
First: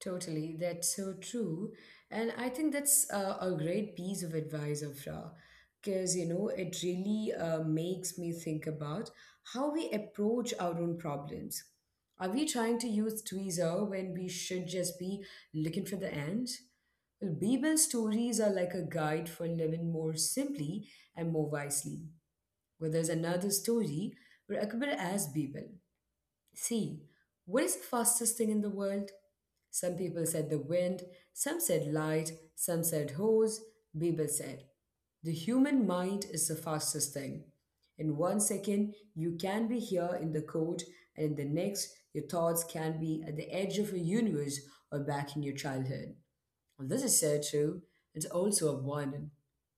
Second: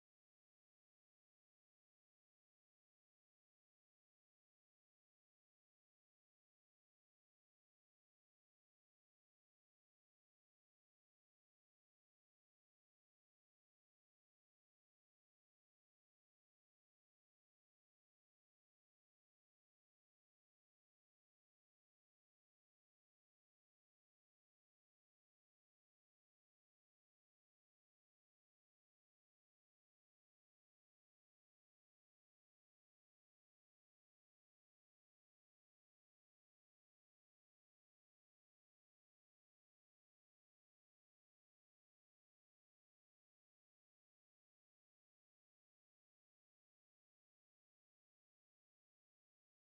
S1: Totally, that's so true. And I think that's a great piece of advice, Afra, because it really makes me think about how we approach our own problems. Are we trying to use tweezer when we should just be looking for the ants? Well, Bible stories are like a guide for living more simply and more wisely. Well, there's another story where Akbar asked Bible. See, what is the fastest thing in the world? Some people said the wind, some said light, some said hose, Bieber said. The human mind is the fastest thing. In one second, you can be here in the cold, and in the next, your thoughts can be at the edge of a universe or back in your childhood. Well, this is so true. It's also a warning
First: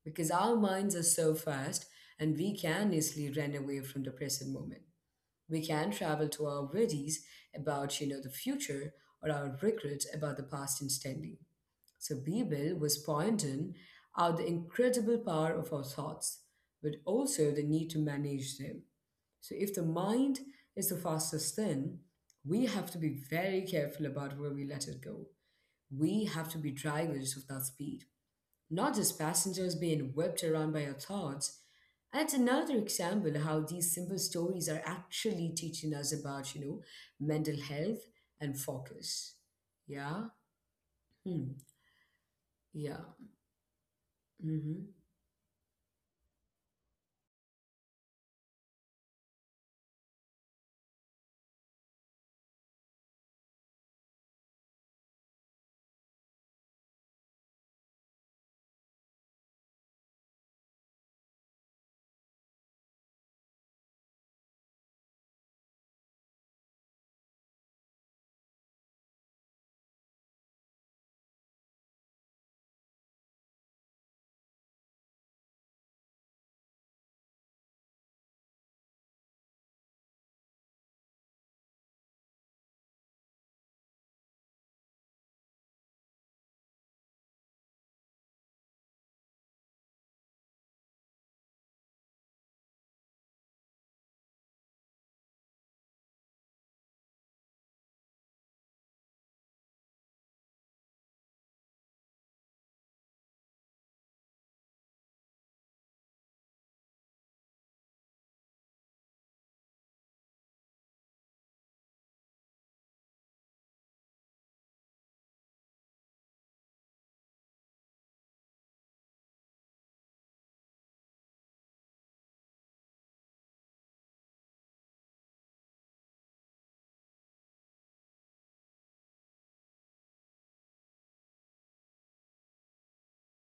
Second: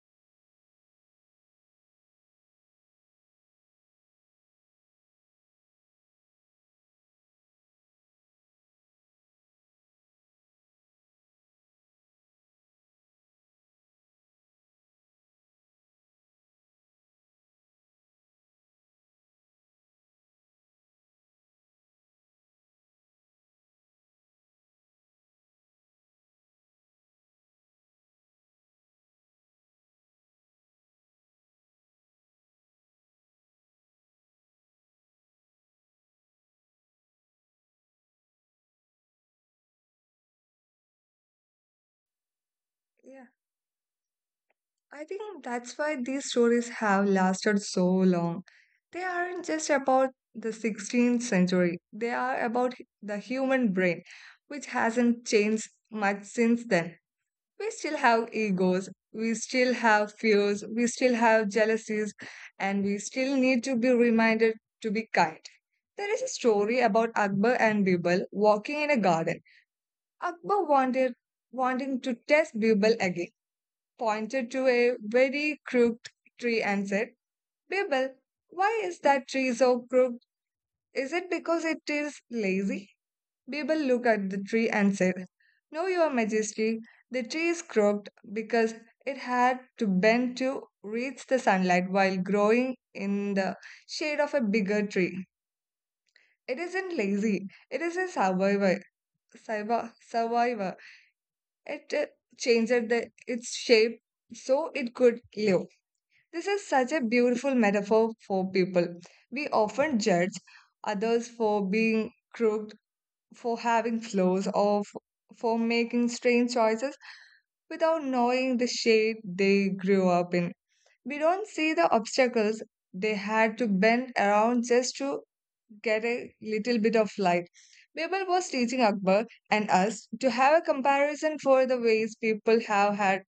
S1: because our minds are so fast and we can easily run away from the present moment. We can travel to our worries about, the future or our regrets about the past instantly. So Bebel was pointing out the incredible power of our thoughts, but also the need to manage them. So if the mind is the fastest thing, we have to be very careful about where we let it go. We have to be drivers of that speed, not just passengers being whipped around by our thoughts. And it's another example how these simple stories are actually teaching us about, mental health and focus. Yeah. Hmm. Yeah.
S2: Yeah,
S1: Mm-hmm.
S2: I think that's why these stories have lasted so long. They aren't just about the 16th century, they are about the human brain, which hasn't changed much since then. We still have egos, we still have fears, we still have jealousies, and we still need to be reminded to be kind. There is a story about Akbar and Birbal walking in a garden. Akbar wanted Wanting to test Birbal again, pointed to a very crooked tree and said, Birbal, why is that tree so crooked? Is it because it is lazy? Birbal looked at the tree and said, no, your majesty, the tree is crooked because it had to bend to reach the sunlight while growing in the shade of a bigger tree. It isn't lazy, it is a survivor. Survivor. Survivor. It changed its shape so it could live. This is such a beautiful metaphor for people. We often judge others for being crooked for having flaws or for making strange choices without knowing the shade they grew up in. We don't see the obstacles they had to bend around just to get a little bit of light. Birbal was teaching Akbar and us to have a comparison for the ways people have had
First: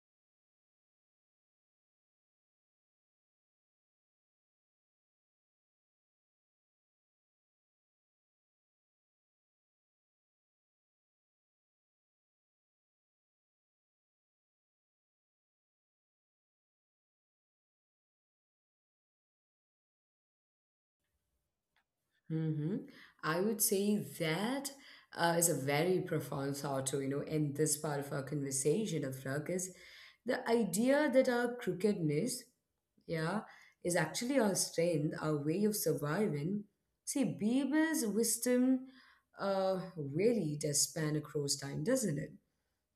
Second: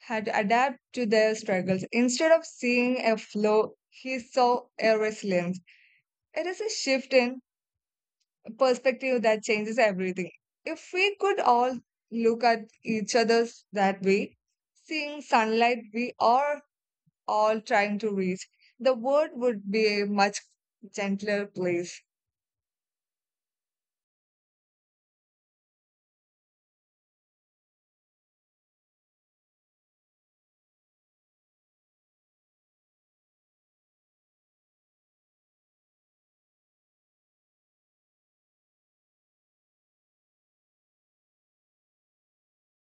S2: had to adapt to their struggles. Instead of seeing a flaw, he saw a resilience. It is a shift in perspective that changes everything. If we could all look at each other's that way, seeing sunlight we are all trying to reach, the world would be a much gentler place.
S1: Mm-hmm. I would say that is a very profound thought to, end this part of our conversation, Afra, is the idea that our crookedness, yeah, is actually our strength, our way of surviving. See, Bible's wisdom really does span across time, doesn't it?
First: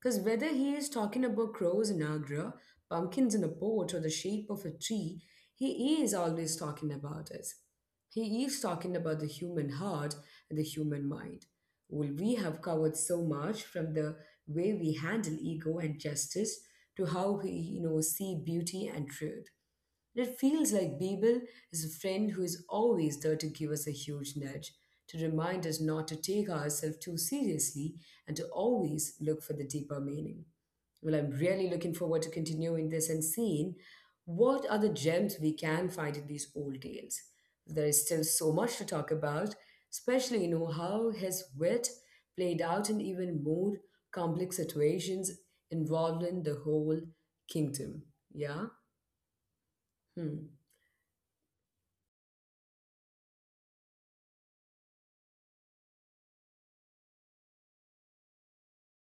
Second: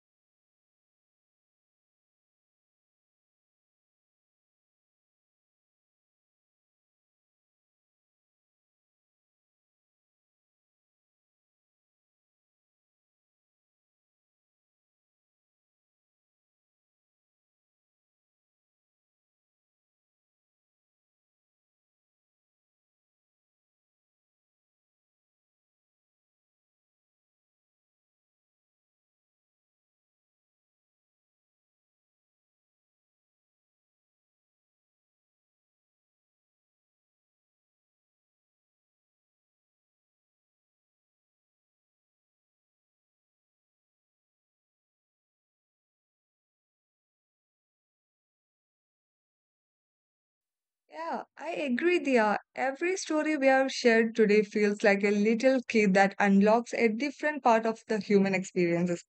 S1: Because whether he is talking about crows in Agra, pumpkins in a pot, or the shape of a tree, he is always talking about us. He is talking about the human heart and the human mind. Well, we have covered so much, from the way we handle ego and justice to how we, see beauty and truth. It feels like Bebel is a friend who is always there to give us a huge nudge, to remind us not to take ourselves too seriously, and to always look for the deeper meaning. Well, I'm really looking forward to continuing this and seeing what are the gems we can find in these old tales. There is still so much to talk about, especially you know how his wit played out in even more complex situations involving the whole kingdom. Yeah. Hmm.
S2: Yeah, I agree, Dia. Every story we have shared today feels like a little key that unlocks a different part of the human experiences.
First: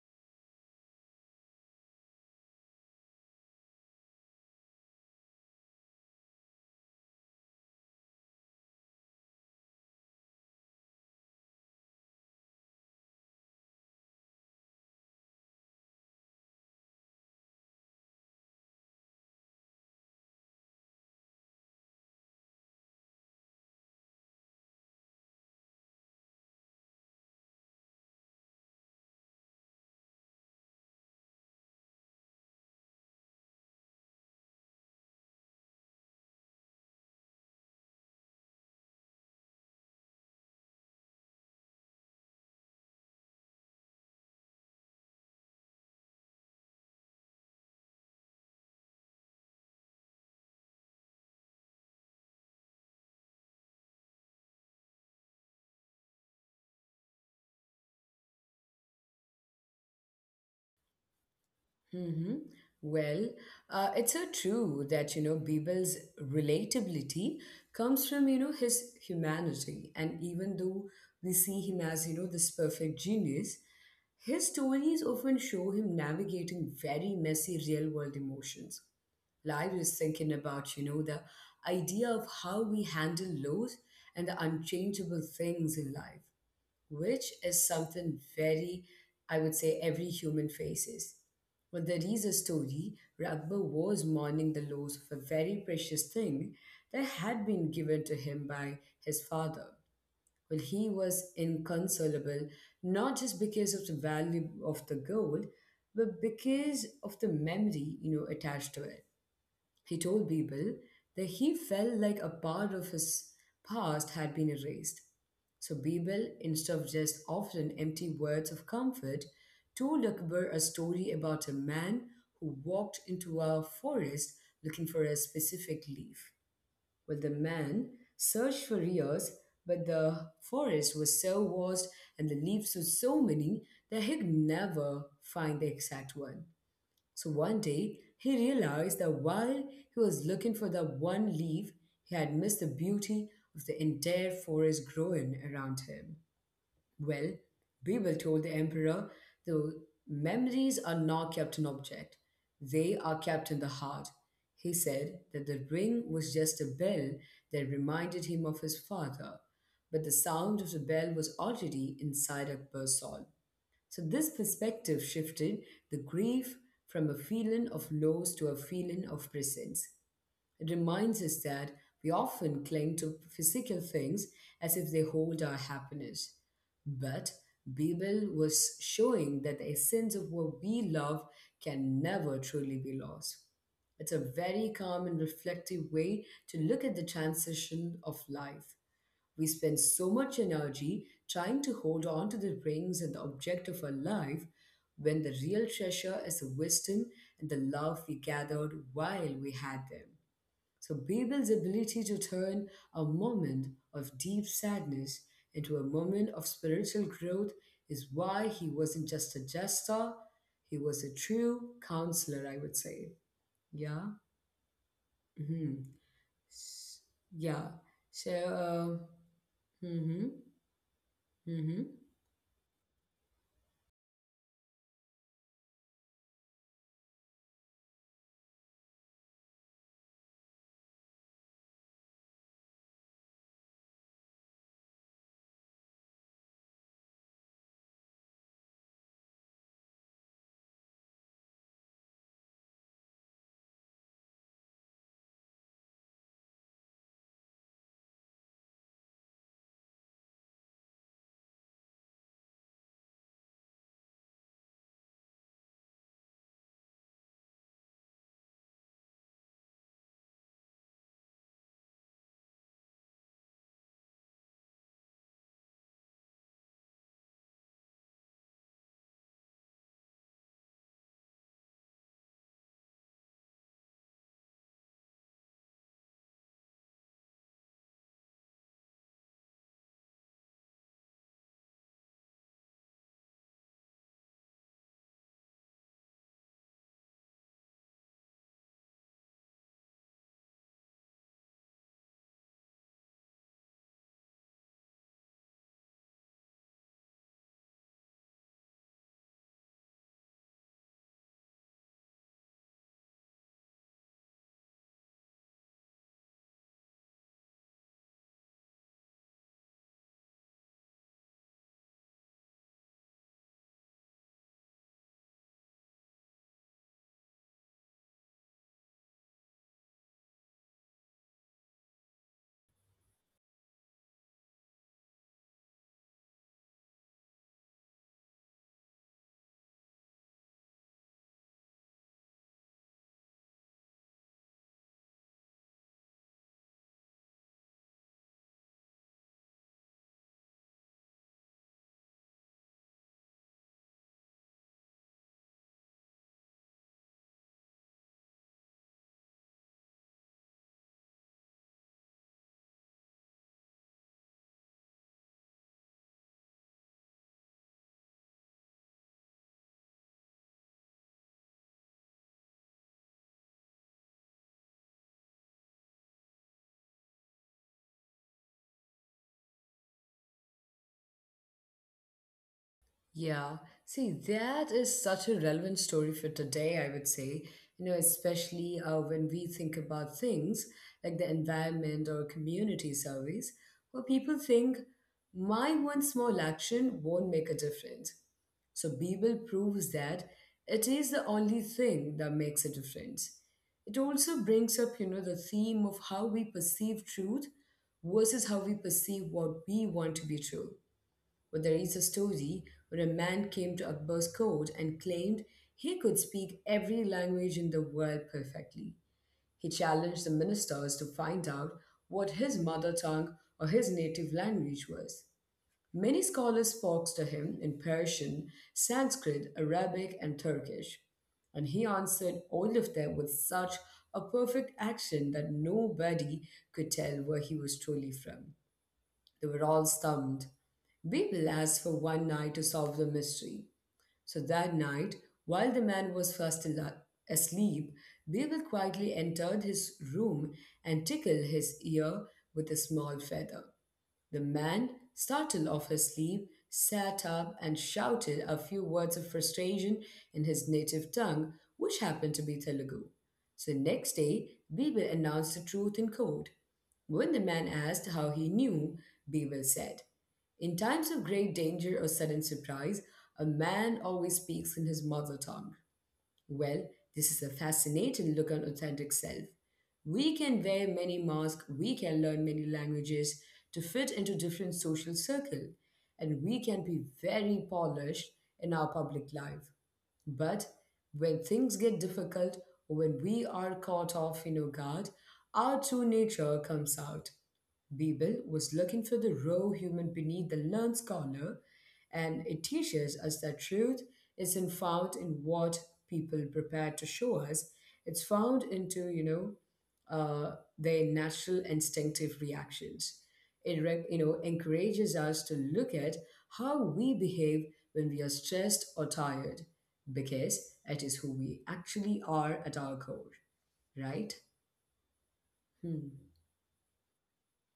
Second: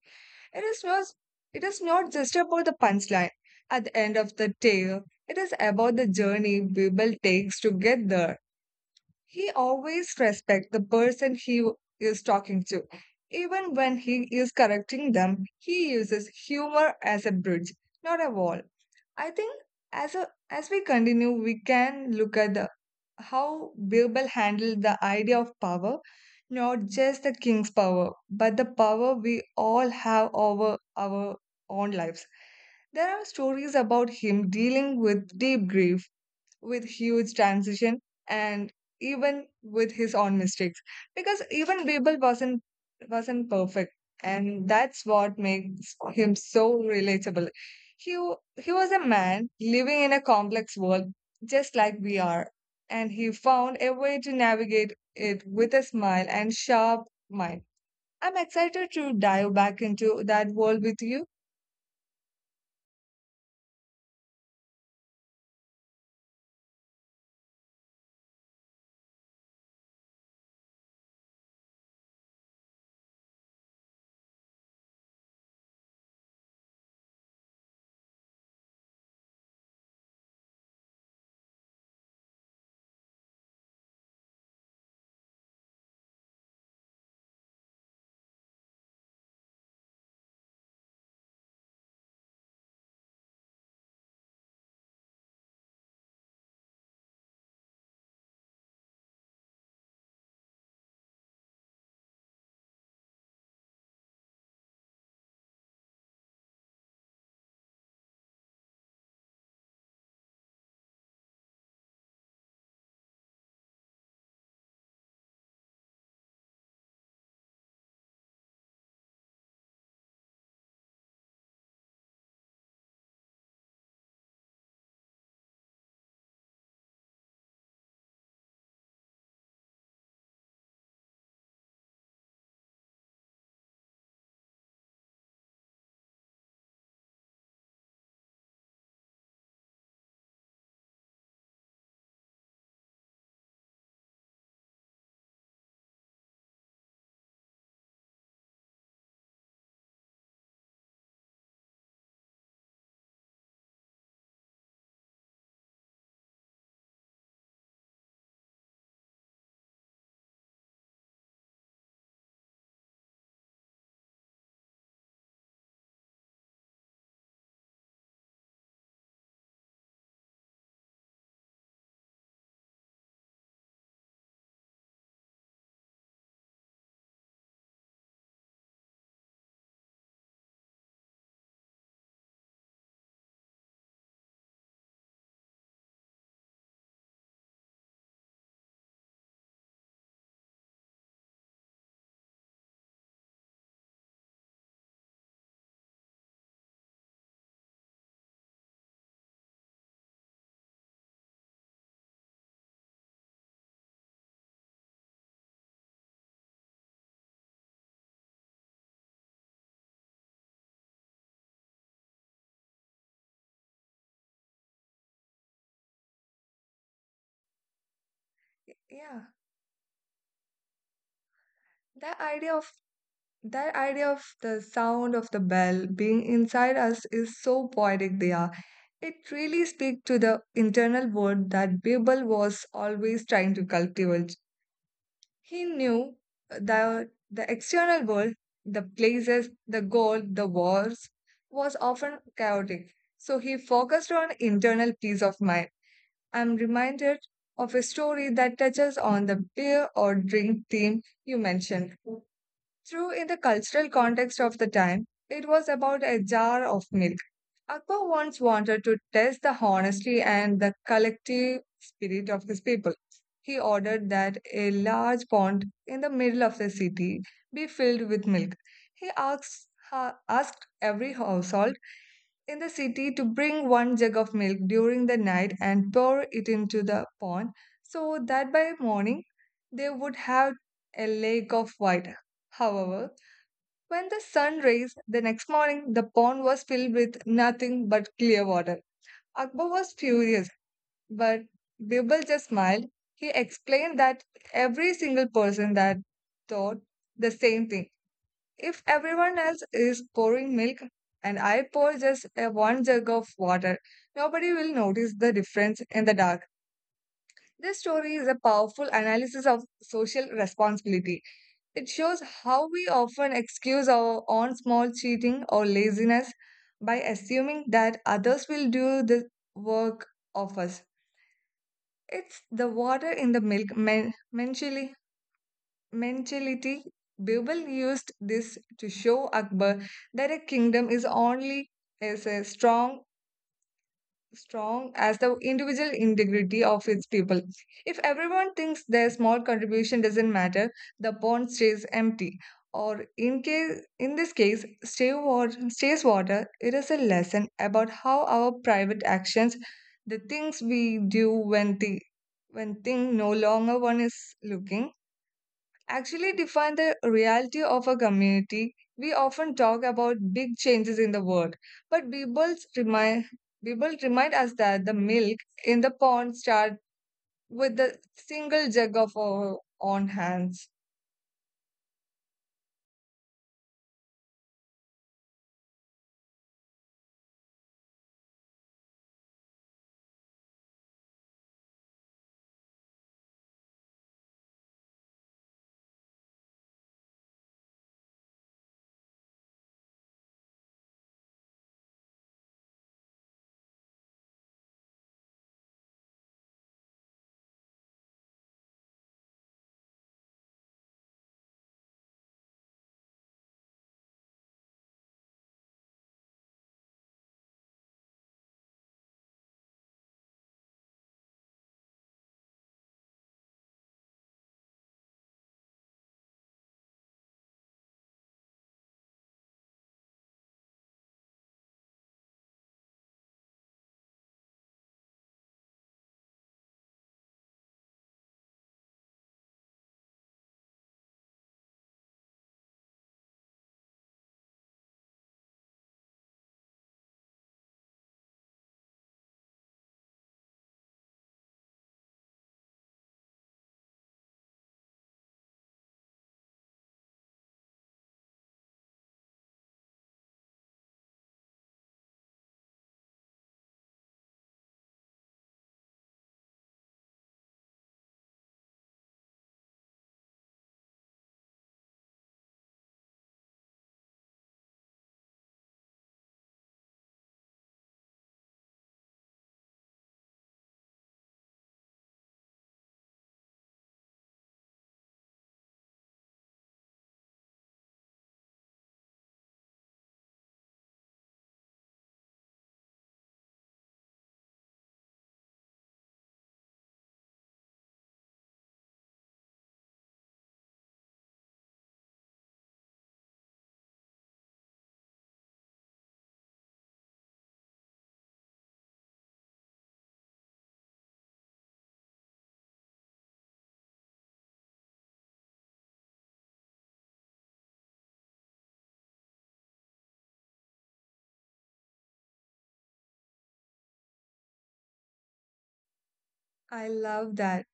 S2: It is not, it is not just about the punchline at the end of the tale. It is about the journey we will take to get there. He always respects the person is talking to. Even when he is correcting them, he uses humor as a bridge, not a wall. I think as we continue, we can look at how Birbal handled the idea of power, not just the king's power, but the power we all have over our own lives. There are stories about him dealing with deep grief, with huge transition and even with his own mistakes, because even Babel wasn't perfect, and that's what makes him so relatable. he w- he was a man living in a complex world just like we are, and he found a way to navigate it with a smile and sharp mind. I'm excited to dive back into that world with you.
S1: hmm Well, it's so true that Bibel's relatability comes from his humanity, and even though we see him as this perfect genius, his stories often show him navigating very messy real world emotions. Like I was thinking about the idea of how we handle loss and the unchangeable things in life, which is something very, I would say, every human faces. But there is a story. Ragba was mourning the loss of a very precious thing that had been given to him by his father. Well, he was inconsolable, not just because of the value of the gold, but because of the memory attached to it. He told people that he felt like a part of his past had been erased. So Bebel, instead of just often empty words of comfort, told Akbar a story about a man who walked into a forest looking for a specific leaf. Well, the man searched for years, but the forest was so vast and the leaves were so many that he could never find the exact one. So one day, he realized that while he was looking for the one leaf, he had missed the beauty of the entire forest growing around him. Well, Beeble told the emperor, the memories are not kept in object, they are kept in the heart. He said that the ring was just a bell that reminded him of his father, but the sound of the bell was already inside Akbar's soul. So this perspective shifted the grief from a feeling of loss to a feeling of presence. It reminds us that we often cling to physical things as if they hold our happiness. But Babel was showing that the essence of what we love can never truly be lost. It's a very calm and reflective way to look at the transition of life. We spend so much energy trying to hold on to the rings and the object of our life when the real treasure is the wisdom and the love we gathered while we had them. So, Babel's ability to turn a moment of deep sadness into a moment of spiritual growth is why he wasn't just a jester, he was a true counselor, I would say. Yeah. hmm Yeah. So,
S2: Yeah,
S1: hmm hmm
S2: the idea of that idea of the sound of the bell being inside us is so poetic, Diya. It really speaks to the internal world that Babel was always trying to cultivate. He knew that the external world, the places, the gold, the wars, was often chaotic. So he focused on internal peace of mind. I'm reminded of a story that touches on the beer or drink theme you mentioned. True, in the cultural context of the time, it was about a jar of milk. Akbar once wanted to test the honesty and the collective spirit of his people. He ordered that a large pond in the middle of the city be filled with milk. He asked every household in the city to bring one jug of milk during the night and pour it into the pond so that by morning they would have a lake of white. However, when the sun raised the next morning, the pond was filled with nothing but clear water. Akbar was furious, but Birbal just smiled. He explained that every single person that thought the same thing. If everyone else is pouring milk and I pour just a one jug of water, nobody will notice the difference in the dark. This story is a powerful analysis of social responsibility. It shows how we often excuse our own small cheating or laziness by assuming that others will do the work of us. It's the water in the milk mentality. Bible used this to show Akbar that a kingdom is only as strong as the individual integrity of its people. If everyone thinks their small contribution doesn't matter, the pond stays empty. Or in case in this case, stay water stays water. It is a lesson about how our private actions, the things we do when the when thing no longer one is looking, actually define the reality of a community. We often talk about big changes in the world, but Bible remind us that the milk in the pond starts with the single jug of our own hands.
S1: Yeah, see, that is such a relevant story for today, I would say. You know, especially when we think about things like the environment or community service, where people think my one small action won't make a difference. So, Bible proves that it is the only thing that makes a difference. It also brings up, you know, the theme of how we perceive truth versus how we perceive what we want to be true. But there is a story where a man came to Akbar's court and claimed he could speak every language in the world perfectly. He challenged the ministers to find out what his mother tongue or his native language was. Many scholars spoke to him in Persian, Sanskrit, Arabic, and Turkish, and he answered all of them with such a perfect accent that nobody could tell where he was truly from. They were all stumped. We will ask for one night to solve the mystery. So that night, while the man was asleep, Bill quietly entered his room and tickled his ear with a small feather. The man, startled off his sleep, sat up and shouted a few words of frustration in his native tongue, which happened to be Telugu. So next day, Bibil announced the truth in court. When the man asked how he knew, Bibil said, in times of great danger or sudden surprise, a man always speaks in his mother tongue. Well, this is a fascinating look at authentic self. We can wear many masks, we can learn many languages to fit into different social circle, and we can be very polished in our public life. But when things get difficult or when we are caught off in our guard, our true nature comes out. Bebel was looking for the raw human beneath the learned scholar, and it teaches us that truth isn't found in what people prepare to show us. It's found into, you know, their natural instinctive reactions. It, you know, encourages us to look at how we behave when we are stressed or tired, because it is who we actually are at our core, right? Hmm.
S2: I love that.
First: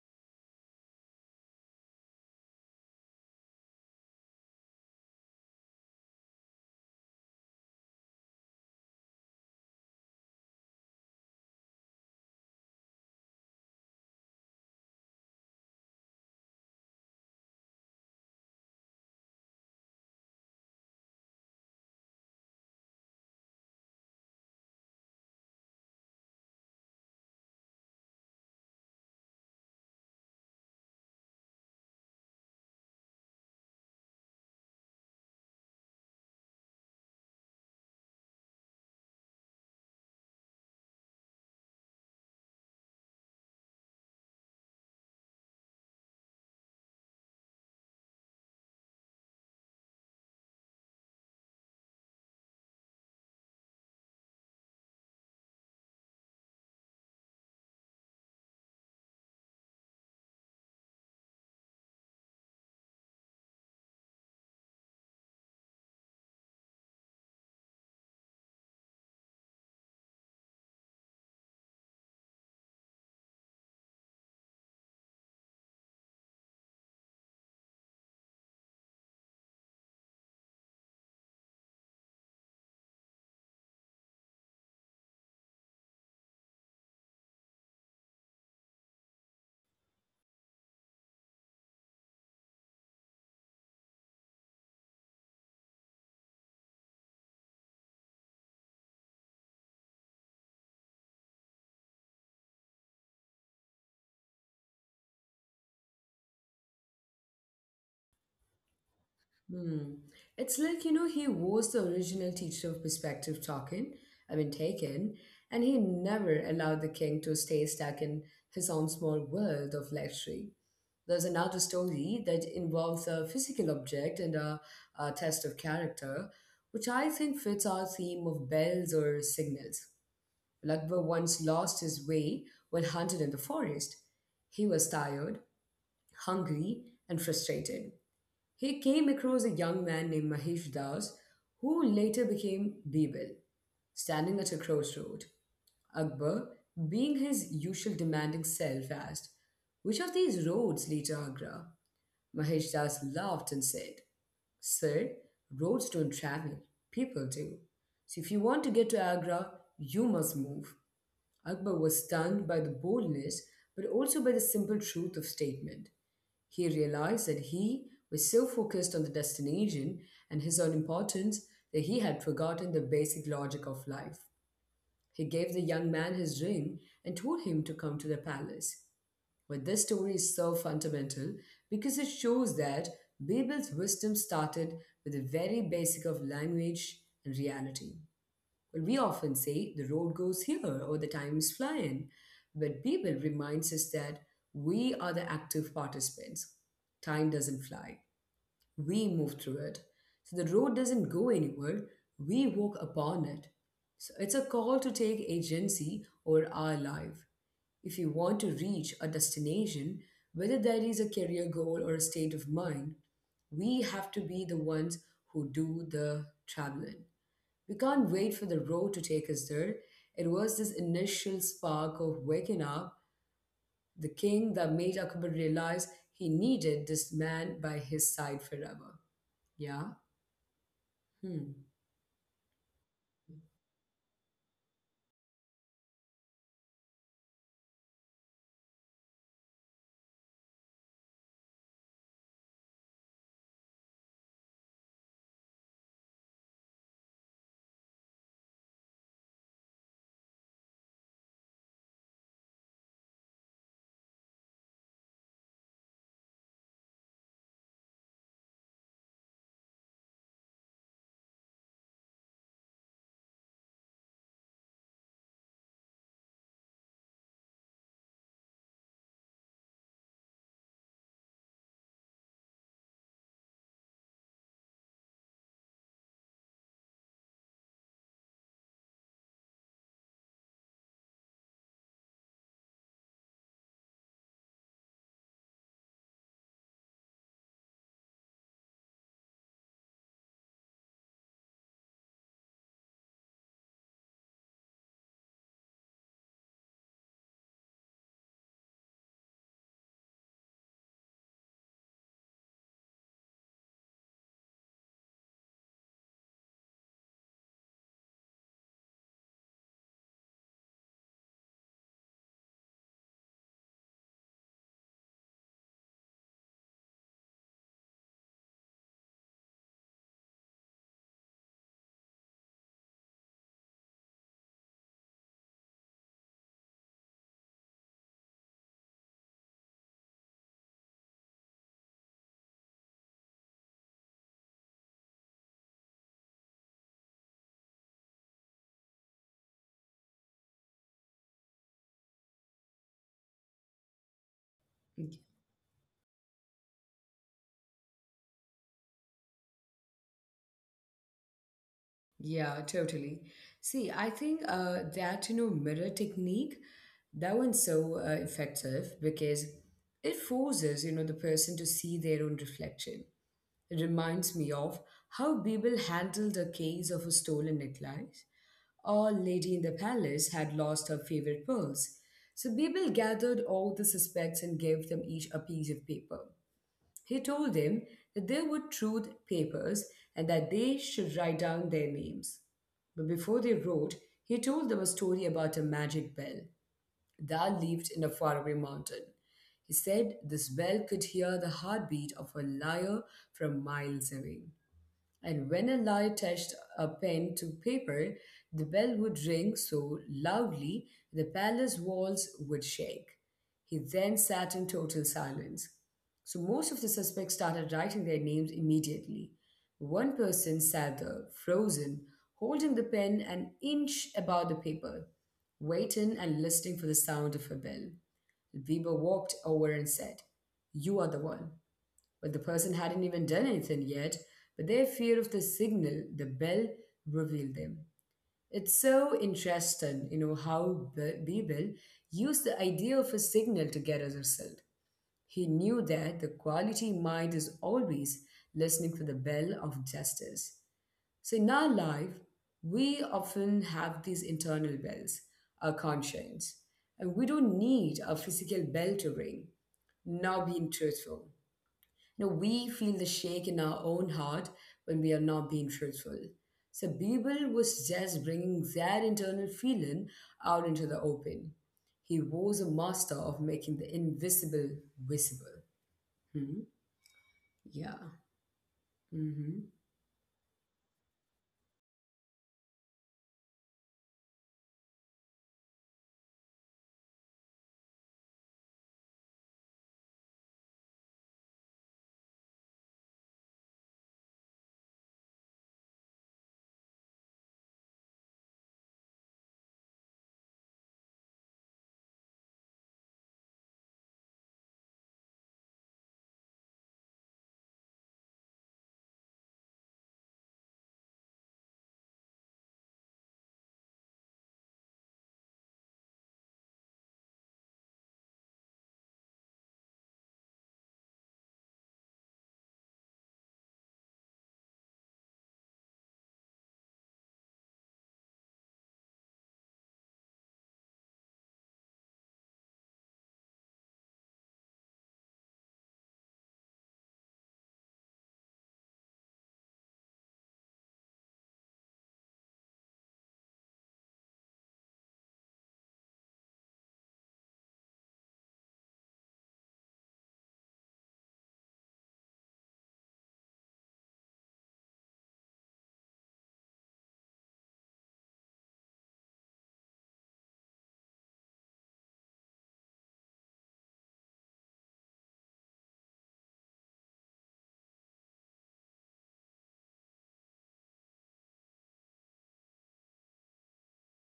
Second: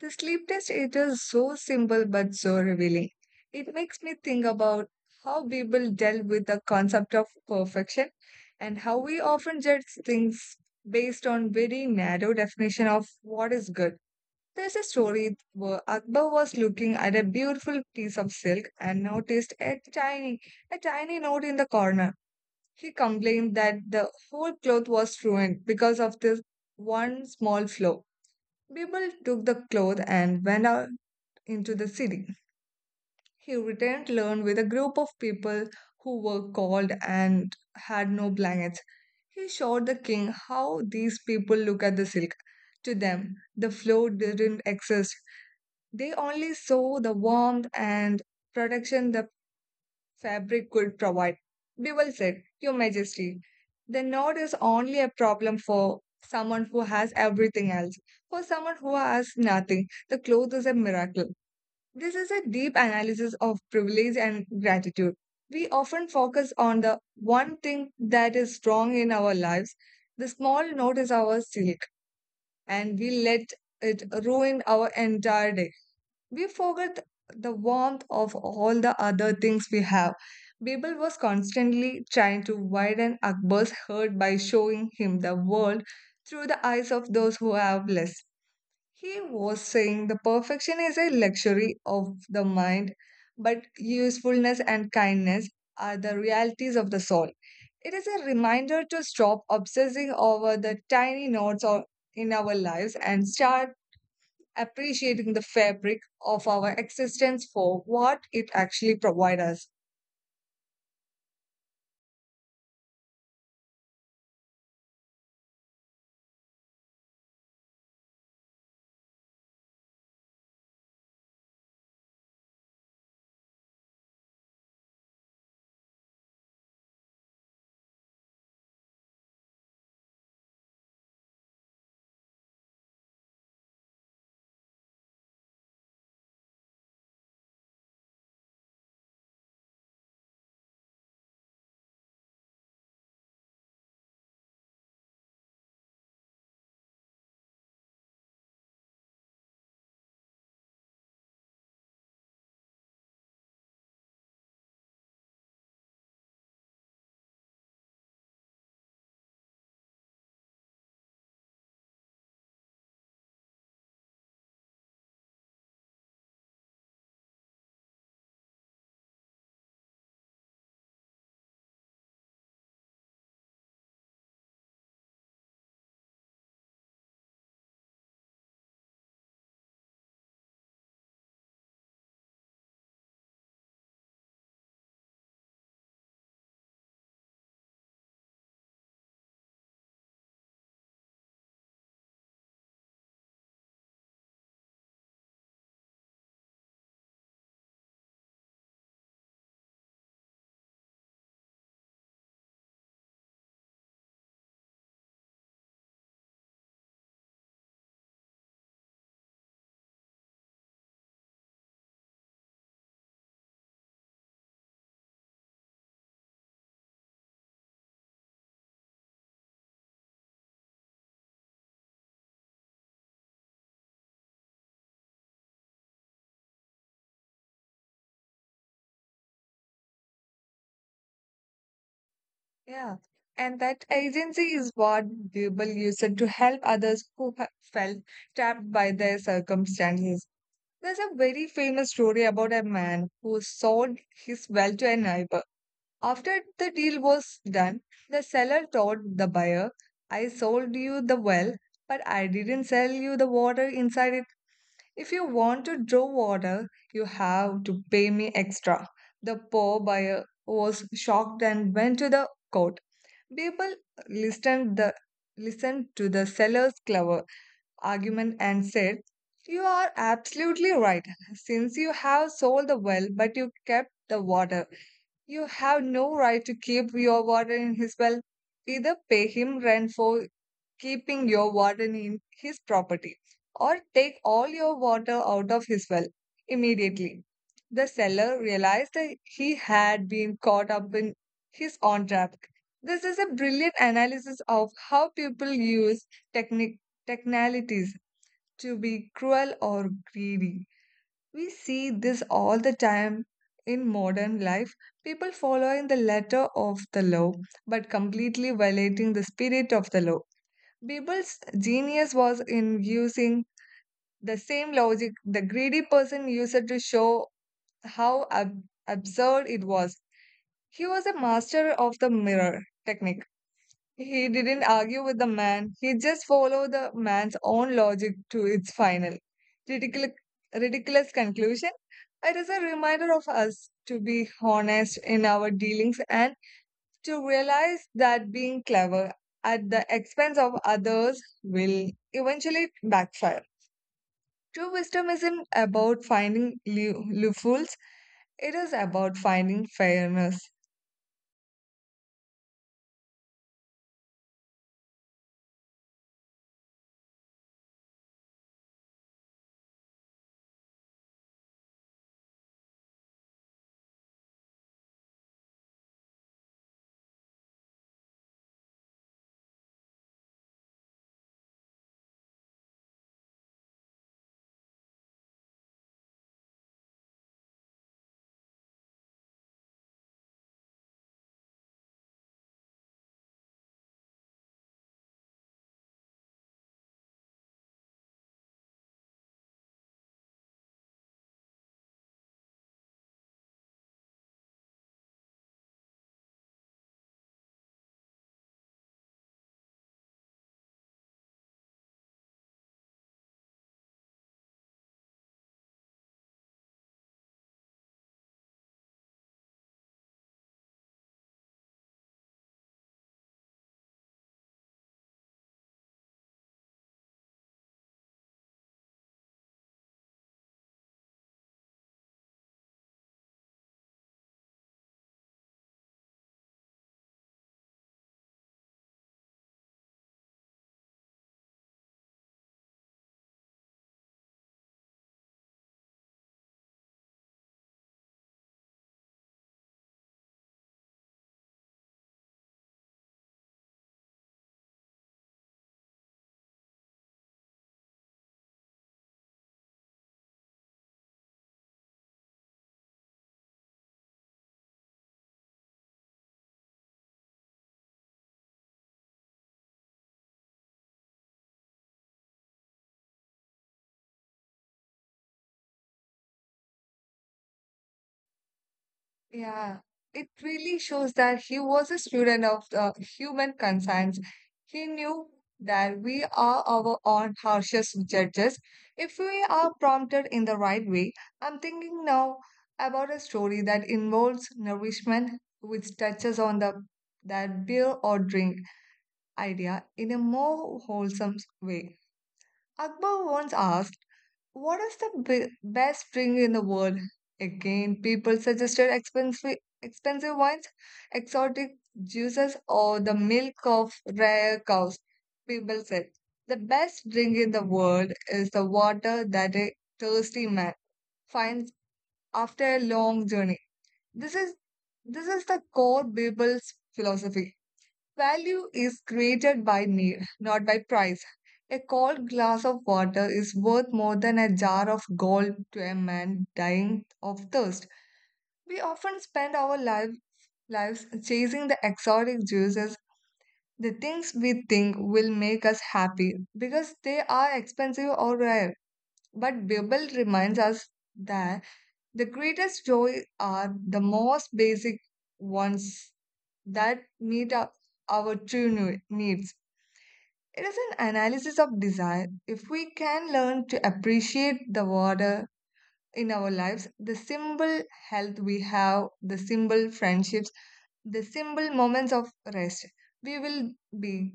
S2: The sleep test, it is so simple but so revealing. It makes me think about how Bible dealt with the concept of perfection and how we often judge things based on very narrow definition of what is good. There's a story where Akbar was looking at a beautiful piece of silk and noticed a tiny note in the corner. He complained that the whole cloth was ruined because of this one small flaw. Bibel took the cloth and went out into the city. He returned alone with a group of people who were cold and had no blankets. He showed the king how these people look at the silk. To them, the flow didn't exist. They only saw the warmth and protection the fabric could provide. Bewell said, "Your Majesty, the knot is only a problem for someone who has everything else. For someone who has nothing, the cloth is a miracle." This is a deep analysis of privilege and gratitude. We often focus on the one thing that is wrong in our lives. The small knot is our silk, and we let it ruin our entire day. We forget the warmth of all the other things we have. Bibel was constantly trying to widen Akbar's hurt by showing him the world through the eyes of those who have less. He was saying the perfection is a luxury of the mind, but usefulness and kindness are the realities of the soul. It is a reminder to stop obsessing over the tiny notes or in our lives and start appreciating the fabric of our existence for what it actually provides us.
S1: Hmm. It's like, you know, he was the original teacher of perspective talking, I mean, taken, and he never allowed the king to stay stuck in his own small world of lecturing. There's another story that involves a physical object and a test of character, which I think fits our theme of bells or signals. Lagva once lost his way while hunted in the forest. He was tired, hungry, and frustrated. He came across a young man named Mahesh Das, who later became Birbal, standing at a crossroad. Akbar, being his usual demanding self, asked, which of these roads lead to Agra? Mahesh Das laughed and said, sir, roads don't travel, people do. So if you want to get to Agra, you must move. Akbar was stunned by the boldness, but also by the simple truth of statement. He realized that he was so focused on the destination and his own importance that he had forgotten the basic logic of life. He gave the young man his ring and told him to come to the palace. But this story is so fundamental because it shows that Bibel's wisdom started with the very basic of language and reality. Well, we often say the road goes here or the time is flying, but Babel reminds us that we are the active participants. Time doesn't fly, we move through it. So the road doesn't go anywhere, we walk upon it. So it's a call to take agency over our life. If you want to reach a destination, whether that is a career goal or a state of mind, we have to be the ones who do the traveling. We can't wait for the road to take us there. It was this initial spark of waking up the king that made Akbar realize he needed this man by his side forever. Yeah? Hmm.
S2: Yeah. And that agency is what Bible used to help others who felt trapped by their circumstances. There's a very famous story about a man who sold his well to a neighbor. After the deal was done, the seller told the buyer, "I sold you the well, but I didn't sell you the water inside it. If you want to draw water, you have to pay me extra." The poor buyer was shocked and went to the court. People listened the listened to the seller's clever argument and said, "You are absolutely right. Since you have sold the well but you kept the water, you have no right to keep your warden in his well. Either pay him rent for keeping your warden in his property or take all your water out of his well immediately." The seller realized that he had been caught up in his own trap. This is a brilliant analysis of how people use technic- technicalities to be cruel or greedy. We see this all the time in modern life. People following the letter of the law but completely violating the spirit of the law. Bibel's genius was in using the same logic the greedy person used to show how absurd it was. He was a master of the mirror technique. He didn't argue with the man, he just followed the man's own logic to its final ridiculous, ridiculous conclusion. It is a reminder of us to be honest in our dealings and to realize that being clever at the expense of others will eventually backfire. True wisdom isn't about finding loopholes, it is about finding fairness.
S1: Yeah, totally. See, I think that mirror technique, that one's so effective because it forces the person to see their own reflection. Reminds me of how Bebel handled the case of a stolen necklace. A lady in the palace had lost her favorite pearls, so Bebel gathered all the suspects and gave them each a piece of paper. He told them that they were truth papers and that they should write down their names. But before they wrote, he told them a story about a magic bell that lived in a faraway mountain. He said this well could hear the heartbeat of a lyre from miles away, and when a light touched a pen to paper, the bell would ring so loudly the palace walls would shake. He then sat in total silence. So most of the suspects started writing their names immediately. One person sat there, frozen, holding the pen an inch above the paper, waiting and listening for the sound of a bell. Weber walked over and said, you are the one. But the person hadn't even done anything yet, but their fear of the signal, the bell, revealed them. It's so interesting, you know, how Bebel used the idea of a signal to get a result. He knew that the quality mind is always listening for the bell of justice. So in our life, we often have these internal bells, our conscience, and we don't need a physical bell to ring, now being truthful. You know, we feel the shake in our own heart when we are not being truthful. So Bibel was just bringing that internal feeling out into the open. He was a master of making the invisible visible. Hmm? Yeah.
S2: Yeah,
S1: hmm
S2: it really shows that he was a student of the human conscience. He knew that we are our own harshest judges if we are prompted in the right way. I'm thinking now about a story that involves nourishment, which touches on the that beer or drink idea in a more wholesome way. Akbar once asked, "What is the best drink in the world?" Again, people suggested expensive wines, exotic juices, or the milk of rare cows. People said the best drink in the world is the water that a thirsty man finds after a long journey. This is this is the core people's philosophy. Value is created by need, not by price. A cold glass of water is worth more than a jar of gold to a man dying of thirst. We often spend our lives chasing the exotic juices, the things we think will make us happy, because they are expensive or rare. But Bible reminds us that the greatest joy are the most basic ones that meet our true needs. It is an analysis of desire. If we can learn to appreciate the water in our lives, the simple health we have, the simple friendships, the simple moments of rest, we will be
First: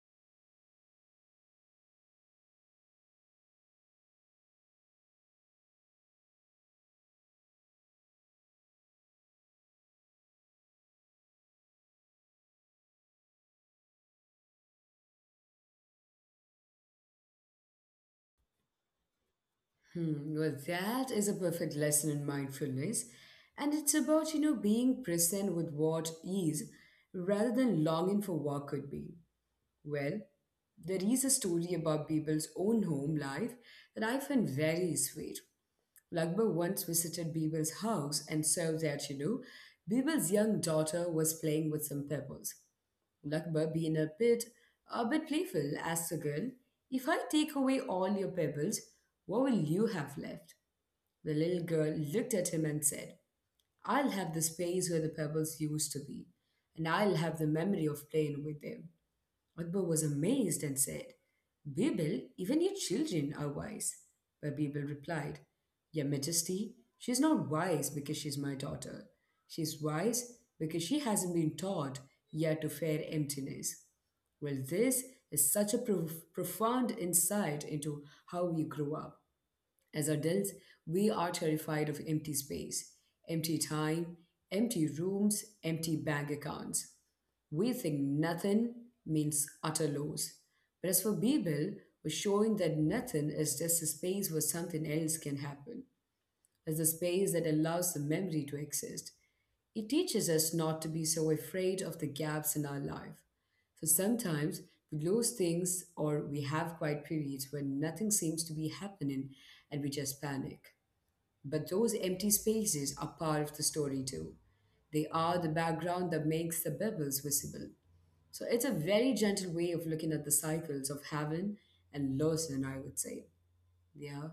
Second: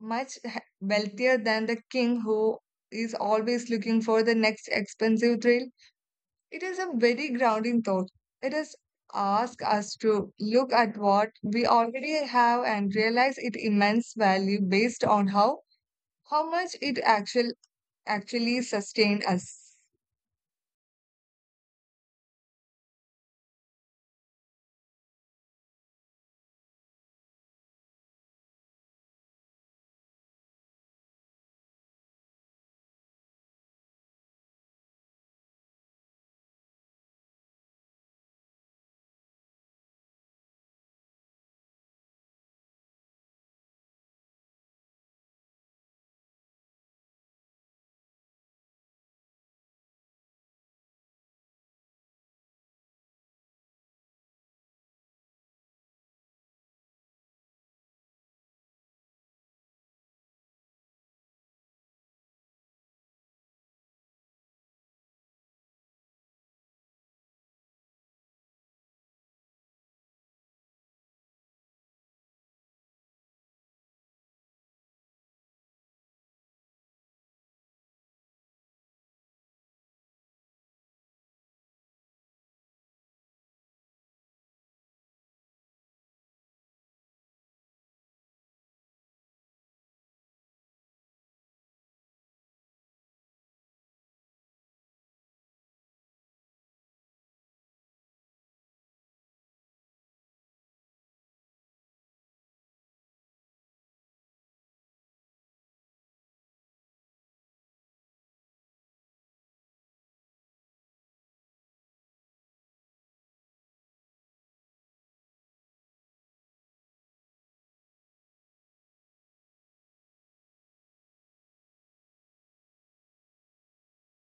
S2: much wealthier than the king who is always looking for the next expensive thrill. It is a very grounding thought. It is ask us to look at what we already have and realize its immense value based on how much it actually sustained us.
S1: Hmm. Well, that is a perfect lesson in mindfulness. And it's about, you know, being present with what is rather than longing for what could be. Well, there is a story about Bibal's own home life that I find very sweet. Lagba once visited Bibal's house and saw that, you know, Bibal's young daughter was playing with some pebbles. Lagba, being a bit playful, asked the girl, if I take away all your pebbles, what will you have left? The little girl looked at him and said, I'll have the space where the pebbles used to be, and I'll have the memory of playing with them. Akbar was amazed and said, Bibil, even your children are wise. But Bibil replied, your Majesty, she is not wise because she is my daughter. She is wise because she hasn't been taught yet to fear emptiness. Well, this is such a profound insight into how we grow up. As adults, we are terrified of empty space, empty time, empty rooms, empty bank accounts. We think nothing means utter loss. But as for Bible, we're showing that nothing is just a space where something else can happen. It's a space that allows the memory to exist. It teaches us not to be so afraid of the gaps in our life. For sometimes we lose things or we have quiet periods when nothing seems to be happening and we just panic. But those empty spaces are part of the story too. They are the background that makes the bubbles visible. So it's a very gentle way of looking at the cycles of heaven and loss, and I would say. Yeah.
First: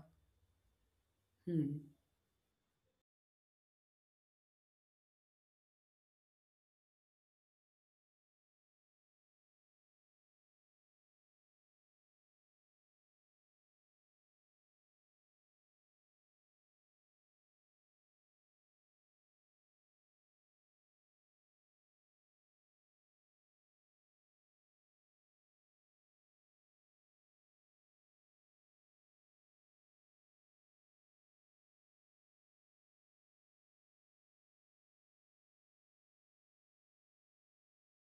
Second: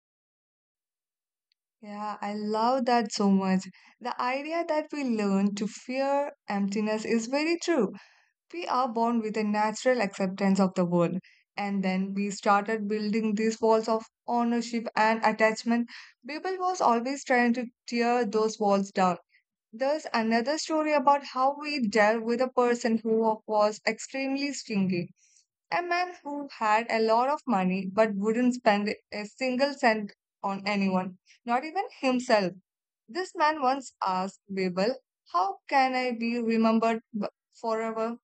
S1: Hmm.
S2: Yeah, I love that so much. The idea that we learn to fear emptiness is very true. We are born with a natural acceptance of the world. And then we started building these walls of ownership and attachment. People was always trying to tear those walls down. There's another story about how we dealt with a person who was extremely stingy. A man who had a lot of money but wouldn't spend a single cent on anyone, not even himself. This man once asked Babel, "How can I be remembered forever?"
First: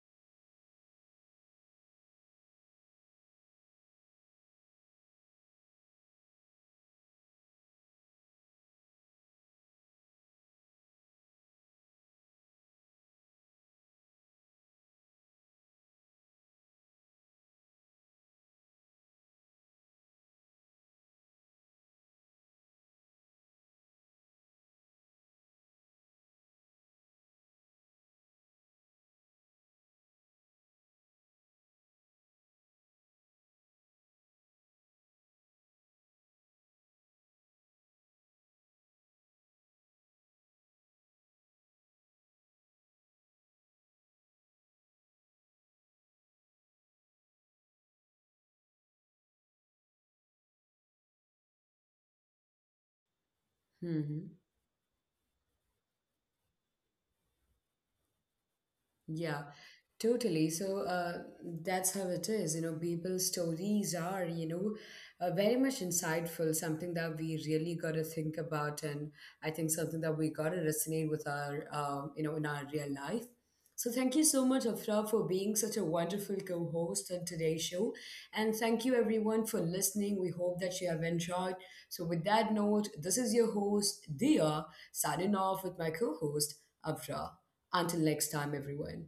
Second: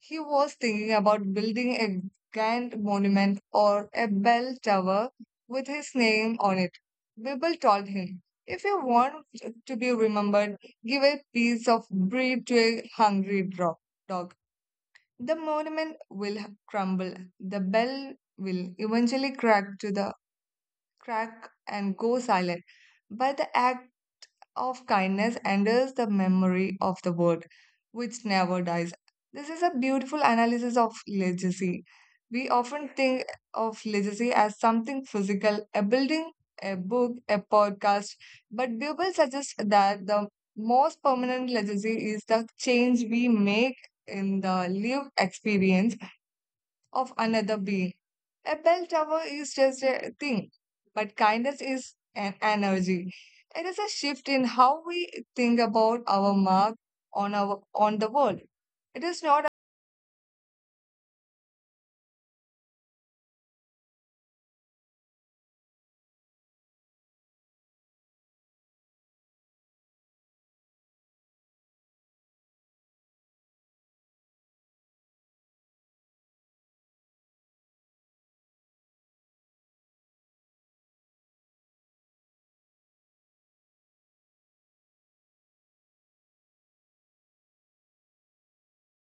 S2: He was thinking about building a grand monument or a bell tower with his name on it. Babel told him, "If you want to be remembered, give a piece of bread to a hungry dog. The monument will crumble. The bell will eventually crack to the crack and go silent. But the act of kindness enters the memory of the world, which never dies." This is a beautiful analysis of legacy. We often think of legacy as something physical, a building, a book, a podcast, but Buble suggests that the most permanent legacy is the change we make in the lived experience of another being. A bell tower is just a thing, but kindness is an energy. It is a
S1: hmm
S2: shift in
S1: hmm.
S2: how we think about our mark on our on the world. It is
S1: Yeah,
S2: not
S1: totally. So that's how it is. You know, people's stories are, you know, very much insightful, something that we really got to think about. And I think something that we got to resonate with our, you know, in our real life. So thank you so much, Afra, for being such a wonderful co host on today's show. And thank you everyone for listening. We hope that you have enjoyed. So, with that note, this is your host, Dia, signing off with my co host, Avra. Until next time, everyone.